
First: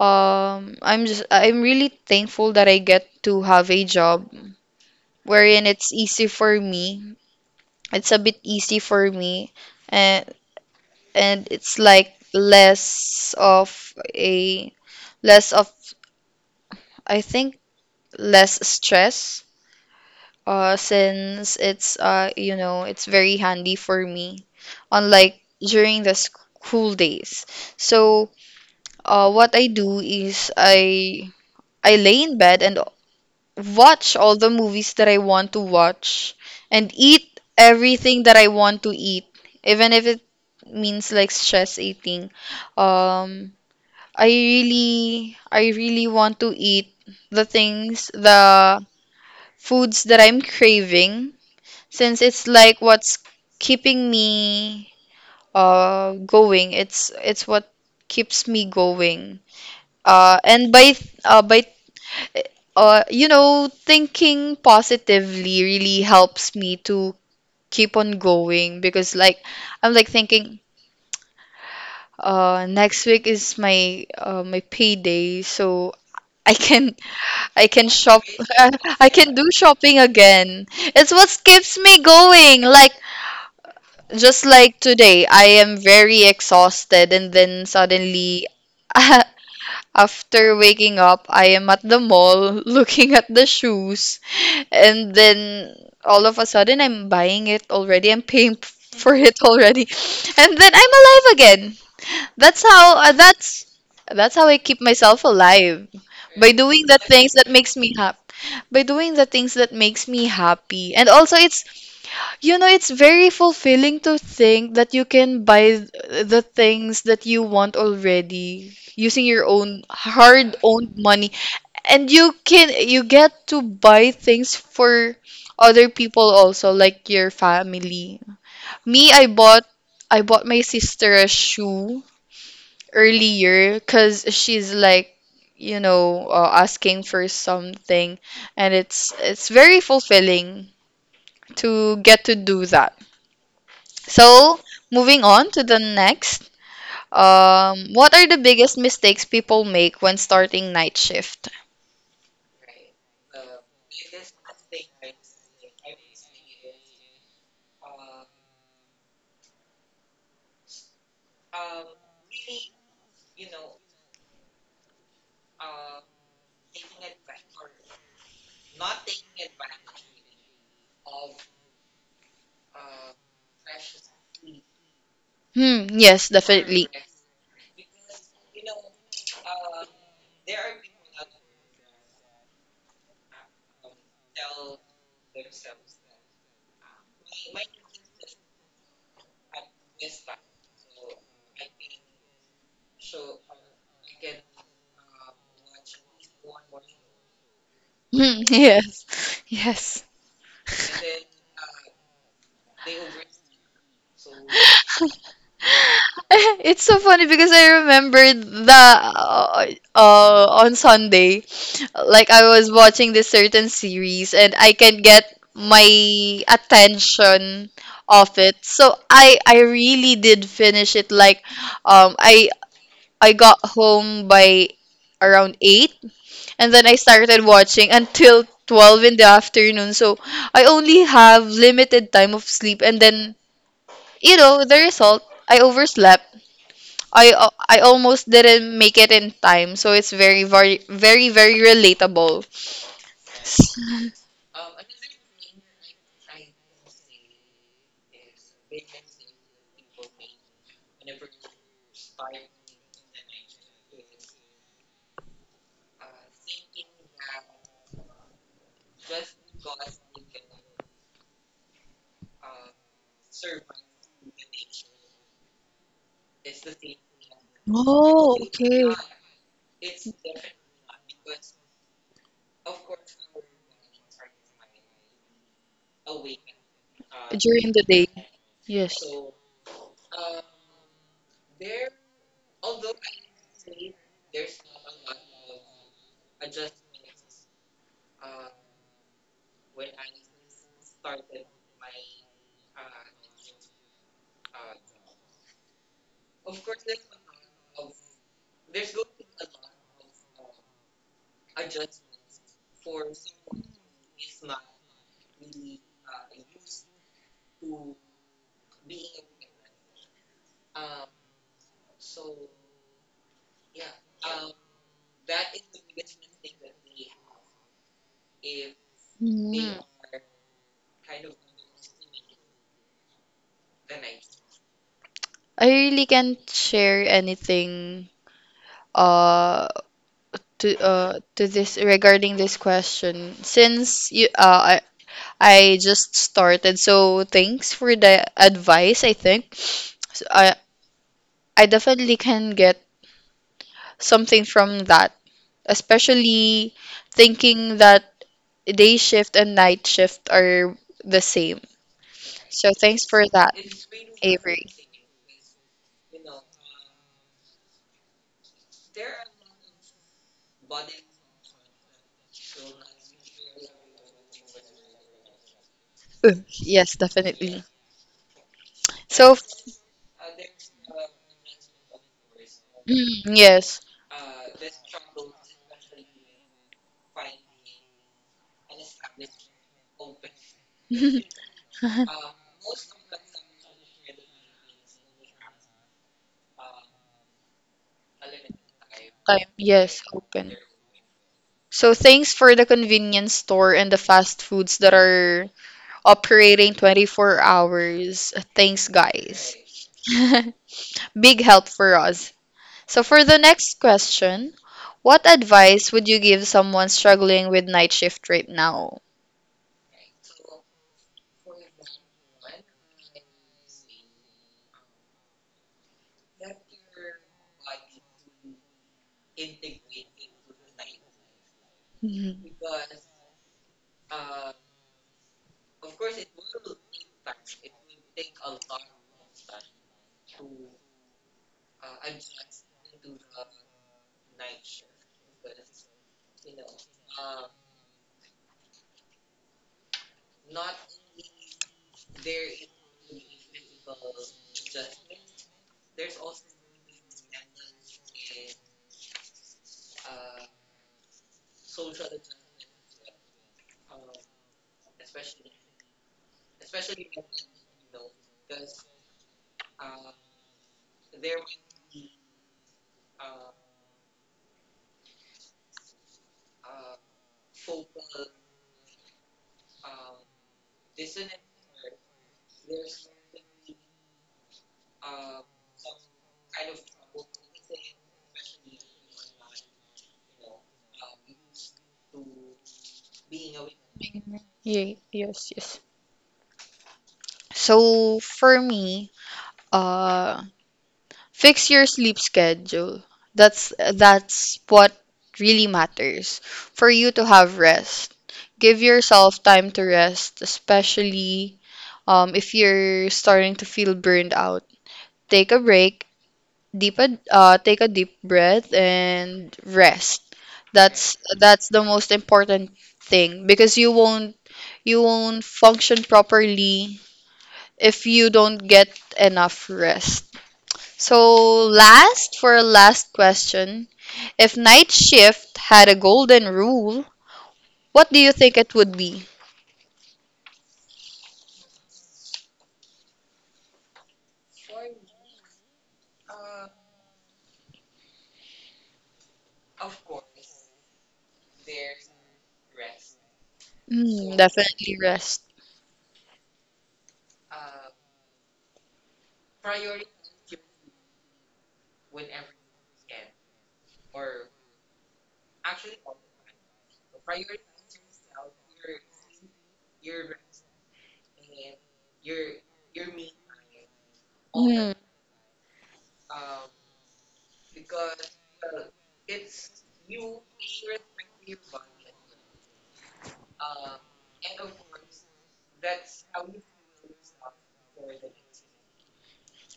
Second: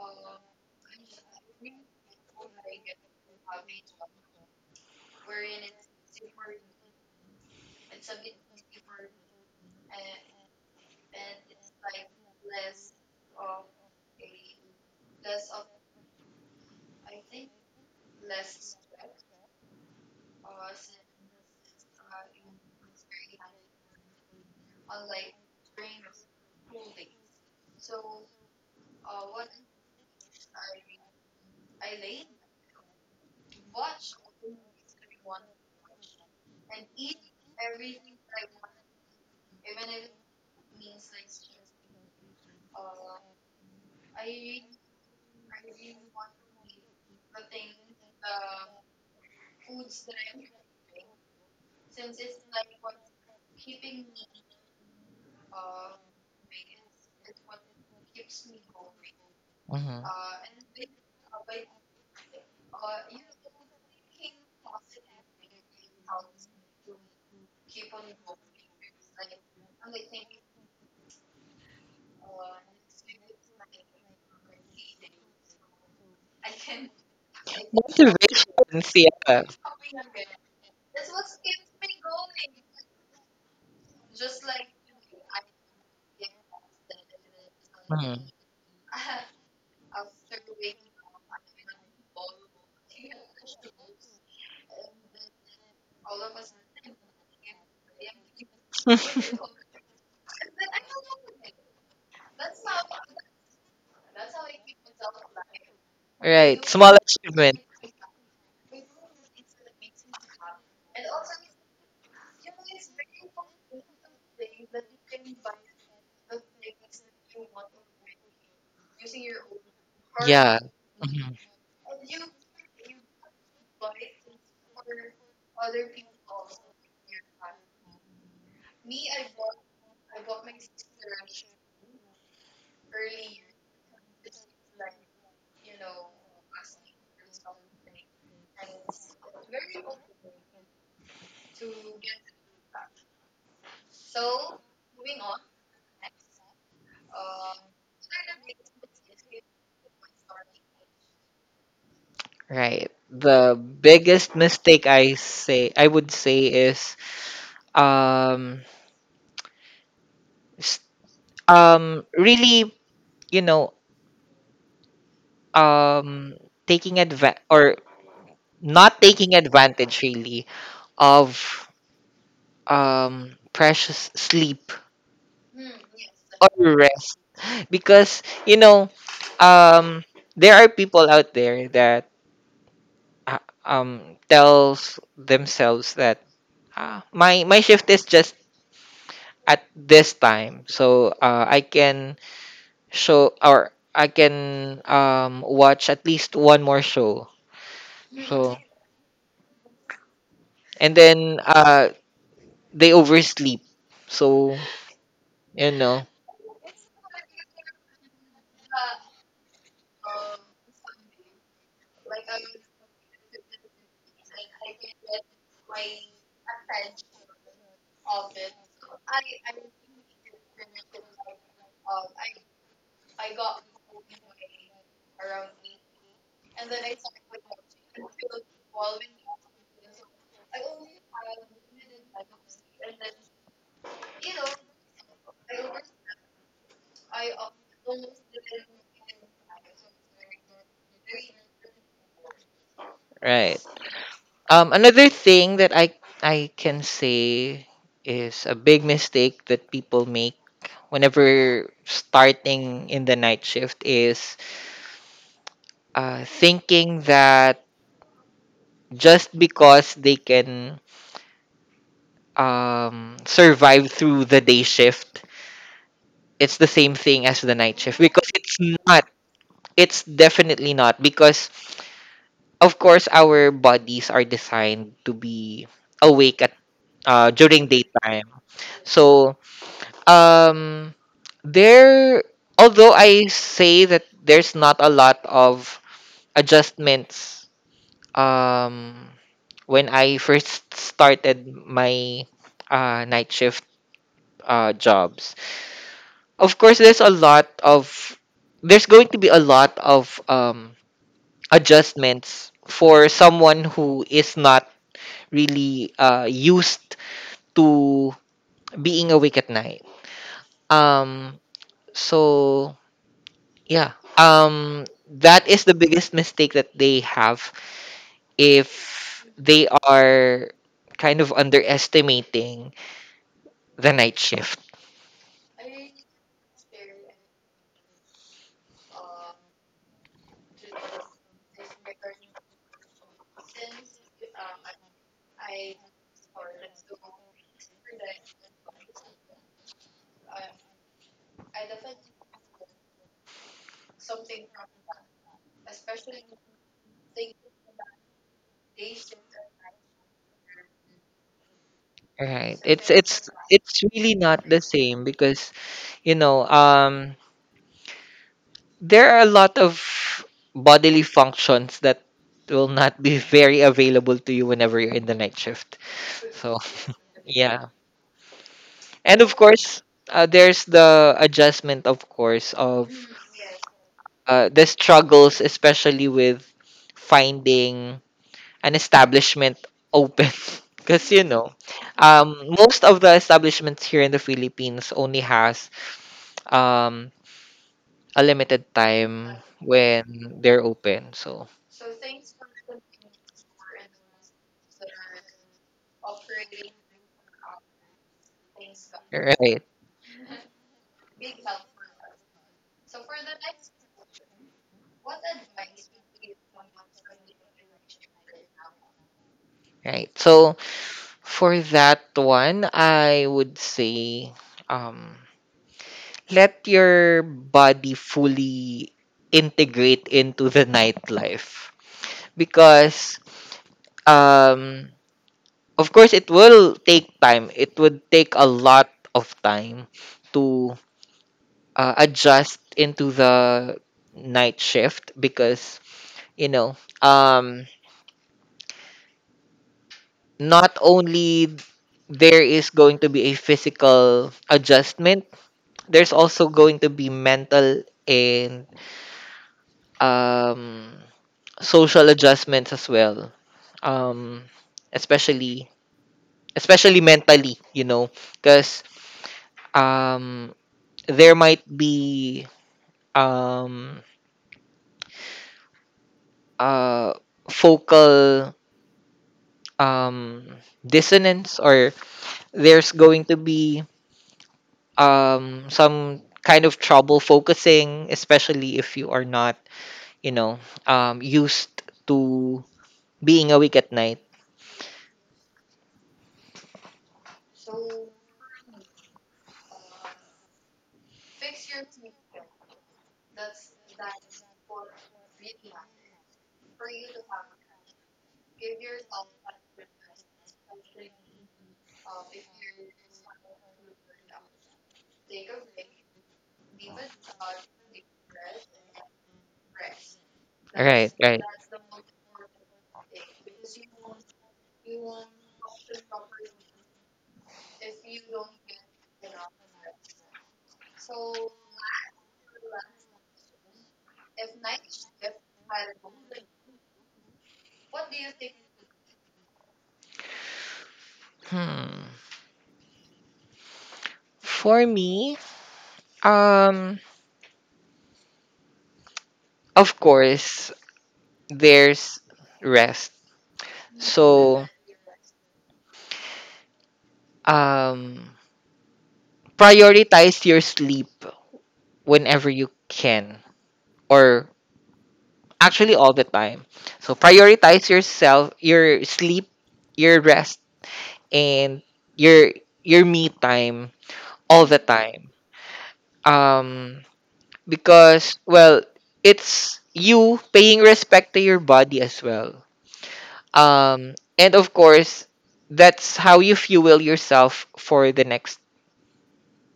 [SPEAKER 1] um I'm just I'm really thankful that I get to have a job wherein it's easy for me, it's a bit easy for me, and and it's like less of a less of I think less stress, uh, since it's uh, you know it's very handy for me, unlike during the school days. So uh, what I do is i i lay in bed and watch all the movies that I want to watch, and eat everything that I want to eat, even if it means like stress eating. Um i really i really want to eat the things the foods that I'm craving, since it's like what's keeping me uh going. It's it's what keeps me going.
[SPEAKER 2] Hmm.
[SPEAKER 1] Uh and by th- uh by uh you know thinking positively really helps me to keep on going, because like I'm like thinking, uh next week is my uh my payday, so I can I can shop.
[SPEAKER 2] Motivations,
[SPEAKER 1] [LAUGHS] I can
[SPEAKER 2] yeah.
[SPEAKER 1] do shopping again. It's what keeps me going. Like just like today, I am very exhausted, and then
[SPEAKER 2] Mm.
[SPEAKER 1] suddenly, [LAUGHS] after waking up, I am at the mall [LAUGHS] looking at the shoes, and then all of a sudden, I'm buying it already. I'm paying [LAUGHS] p- for
[SPEAKER 2] [LAUGHS]
[SPEAKER 1] it already, [LAUGHS] and then I'm alive again. That's how. Uh, that's that's how I keep myself alive by
[SPEAKER 2] Right.
[SPEAKER 1] doing
[SPEAKER 2] Small
[SPEAKER 1] the things that
[SPEAKER 2] achievement.
[SPEAKER 1] makes me happy. By doing the things that makes me happy, and also it's you know, it's very fulfilling to think that you can buy th- the things that you want already using your own
[SPEAKER 2] Yeah,
[SPEAKER 1] hard-earned money. And you can you get to buy things for other people also, like your family. Me, I bought I bought my sister a shoe earlier, because she's like, you know, uh, asking for something, and it's it's very fulfilling to get to do that. So, moving on to the next. Um, what are the biggest mistakes people make when starting night shift?
[SPEAKER 2] right. The biggest mistake I say I would say is um s- um really, you know, um taking adva or not taking advantage really of um precious sleep
[SPEAKER 1] Hmm, yes,
[SPEAKER 2] or
[SPEAKER 1] definitely.
[SPEAKER 2] rest because you know um there are people out there that uh, um tells themselves that ah, my my shift is just at this time, so uh, I can show or I can um watch at least one more show.
[SPEAKER 1] Hmm,
[SPEAKER 2] So
[SPEAKER 1] yes, yes.
[SPEAKER 2] and then uh They oversleep, so you know
[SPEAKER 1] [LAUGHS] It's so funny, because I remembered the uh, uh, on Sunday, like I was watching this certain series and I can get my attention off it. So I I really did finish it. Like um I I got home by around eight, and then I started watching until twelve in the afternoon. So I only have limited time of sleep, and then you know the result, I overslept. I uh, I almost didn't make it in time. So it's very very very very relatable.
[SPEAKER 2] right
[SPEAKER 1] [LAUGHS]
[SPEAKER 2] um another thing that i i can say is a big mistake that people make whenever starting in the night shift is uh, thinking that just because they can um survive through the day shift, it's the same thing as the night shift. Because
[SPEAKER 1] Oh,
[SPEAKER 2] it's
[SPEAKER 1] okay.
[SPEAKER 2] not. It's definitely not because of course our bodies are designed to be awake at uh, during
[SPEAKER 1] During the day.
[SPEAKER 2] daytime.
[SPEAKER 1] Yes.
[SPEAKER 2] So um there although I say that there's not a lot of adjustments um when I first started my uh, night shift uh, jobs. Of course, there's a lot of there's going to be a lot of um, adjustments for someone who is not really uh, used to being awake at night. Um, so yeah, um, that is the biggest mistake that they have if they
[SPEAKER 1] Mhm.
[SPEAKER 2] are kind of underestimating the night shift.
[SPEAKER 1] I really can't share anything. Uh to uh to this, regarding this question, since you uh I I just started, so thanks for the advice, I think. So I I definitely can get something from that, especially thinking that day shift and night shift are the same.
[SPEAKER 2] Right.
[SPEAKER 1] So
[SPEAKER 2] It's
[SPEAKER 1] thanks for
[SPEAKER 2] it's
[SPEAKER 1] that,
[SPEAKER 2] it's really not the
[SPEAKER 1] Avery.
[SPEAKER 2] same because you know um there are a lot of bodily functions that will not be [LAUGHS] very available to you whenever you're in the night shift.
[SPEAKER 1] Uh,
[SPEAKER 2] So,
[SPEAKER 1] yes
[SPEAKER 2] [LAUGHS]
[SPEAKER 1] definitely.
[SPEAKER 2] yeah. And
[SPEAKER 1] so
[SPEAKER 2] of
[SPEAKER 1] f-
[SPEAKER 2] course, uh, there's the adjustment, of course, of
[SPEAKER 1] mm, yes.
[SPEAKER 2] uh, the struggles, especially with finding an establishment open. [LAUGHS] Because, you know, um, most of the establishments here in the Philippines only has um, a
[SPEAKER 1] [LAUGHS]
[SPEAKER 2] limited time
[SPEAKER 1] Time, yes,
[SPEAKER 2] when
[SPEAKER 1] open.
[SPEAKER 2] they're open. So,
[SPEAKER 1] So thanks for the convenience store and the fast foods that are operating twenty-four hours. Thanks, guys.
[SPEAKER 2] right,
[SPEAKER 1] [LAUGHS] Big help for us. So for the next question, what advice would you give someone struggling with night shift right now? [LAUGHS]
[SPEAKER 2] right. So for that one, I would say um, let your body fully integrate into the [LAUGHS] nightlife
[SPEAKER 1] Mhm.
[SPEAKER 2] because um, of course it will take time. It would take a lot of time to uh, adjust into the night shift because you know um not only there is going to be a physical adjustment, there's also going to be mental and um, social adjustments as well. Um, especially especially mentally, you know, because um, there might be um, uh, focal um, dissonance or there's going to be um some kind of trouble focusing, especially if you are not you know um used to being awake at night.
[SPEAKER 1] Ye- Yes, yes. So for me, uh, fix your sleep schedule. That's that's what really matters for you to have rest. Give yourself time to rest, especially um, if you're starting to feel burned out. Take a break, deep a, uh, take a deep breath and rest.
[SPEAKER 2] right
[SPEAKER 1] That's
[SPEAKER 2] right
[SPEAKER 1] that's the most important thing, because you won't you won't function properly if you don't get enough rest. So, last for a last question, if night shift had a golden rule, what do you think it would be?
[SPEAKER 2] hmm. For me, um of course there's rest.
[SPEAKER 1] Mm,
[SPEAKER 2] So
[SPEAKER 1] definitely rest.
[SPEAKER 2] um prioritize your sleep whenever you can, or actually all the time. So prioritize yourself, your sleep, your rest, and your your me time all the
[SPEAKER 1] Mm,
[SPEAKER 2] time. Um, because well, it's you paying respect to your body as well. Um, and of course, that's how you fuel yourself for the next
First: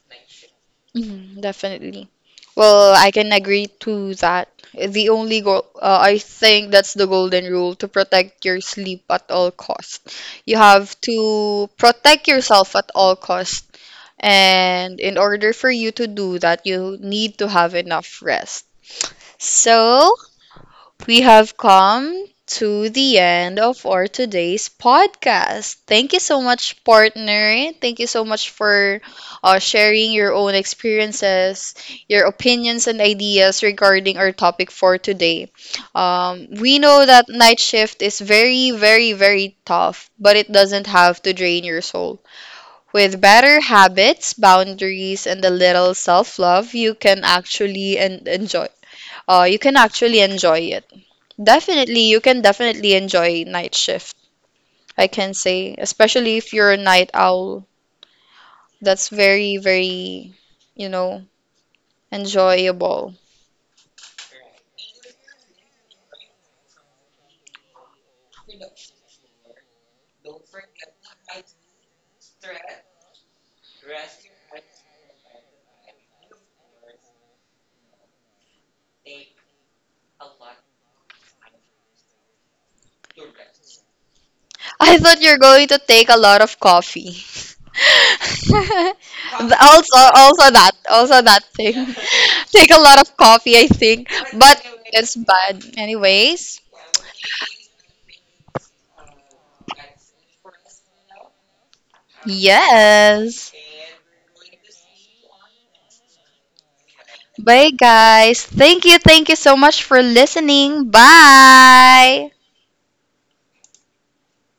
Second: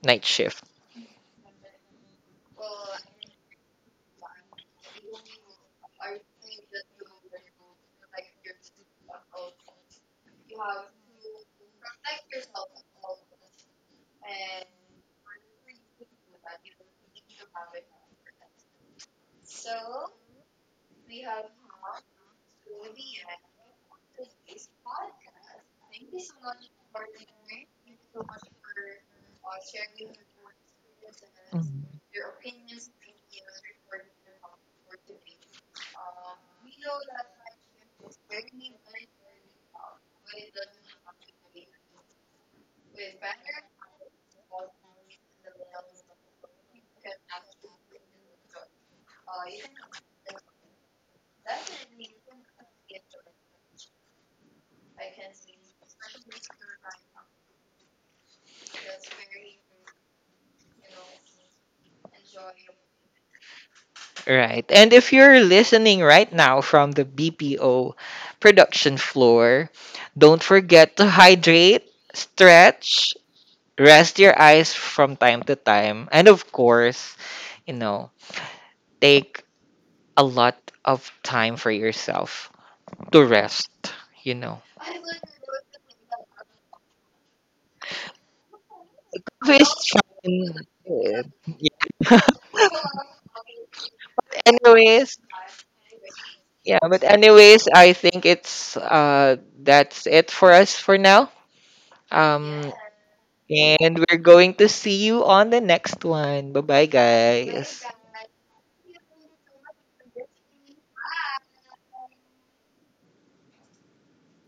[SPEAKER 2] night shift.
[SPEAKER 1] mm, definitely. Well, I can agree to that. The only goal, uh, I think that's the golden rule, to protect your sleep at all cost. You have to protect yourself at all cost, and in order for you to do that, you need to have enough rest. So, we
[SPEAKER 2] Have
[SPEAKER 1] have come to the end of our today's podcast. Thank you so much, partner. Thank you so much for uh, sharing your own experiences, your opinions, and ideas regarding our topic for today. Um, we know that night shift is very, very, very tough, but it doesn't have to drain your soul. With better habits, boundaries, and a little self love, you can actually en- enjoy. Uh, you can actually enjoy it. Definitely, you can definitely enjoy night shift, I can say, especially if you're a night owl. That's very, very, you know, enjoyable.
[SPEAKER 2] Right. And if you're listening right now from the B P O production floor, don't forget to hydrate, stretch, rest your eyes from time to time, and of course, you know, take a lot of time for yourself to rest, you know.
[SPEAKER 1] [LAUGHS] I thought you're going to take a lot of coffee. [LAUGHS] The-
[SPEAKER 2] It's
[SPEAKER 1] also, also
[SPEAKER 2] fine. Uh,
[SPEAKER 1] that, also
[SPEAKER 2] Yeah.
[SPEAKER 1] that thing.
[SPEAKER 2] [LAUGHS]
[SPEAKER 1] [LAUGHS] Take a lot of coffee, I think, but it's
[SPEAKER 2] anyways,
[SPEAKER 1] bad. Anyways,
[SPEAKER 2] yeah, but anyways, I think it's uh that's it for us for now. Um
[SPEAKER 1] yes.
[SPEAKER 2] and we're going to see you on the next one. Bye-bye,
[SPEAKER 1] Bye,
[SPEAKER 2] guys.
[SPEAKER 1] guys. Thank you, thank you so much for listening. Bye.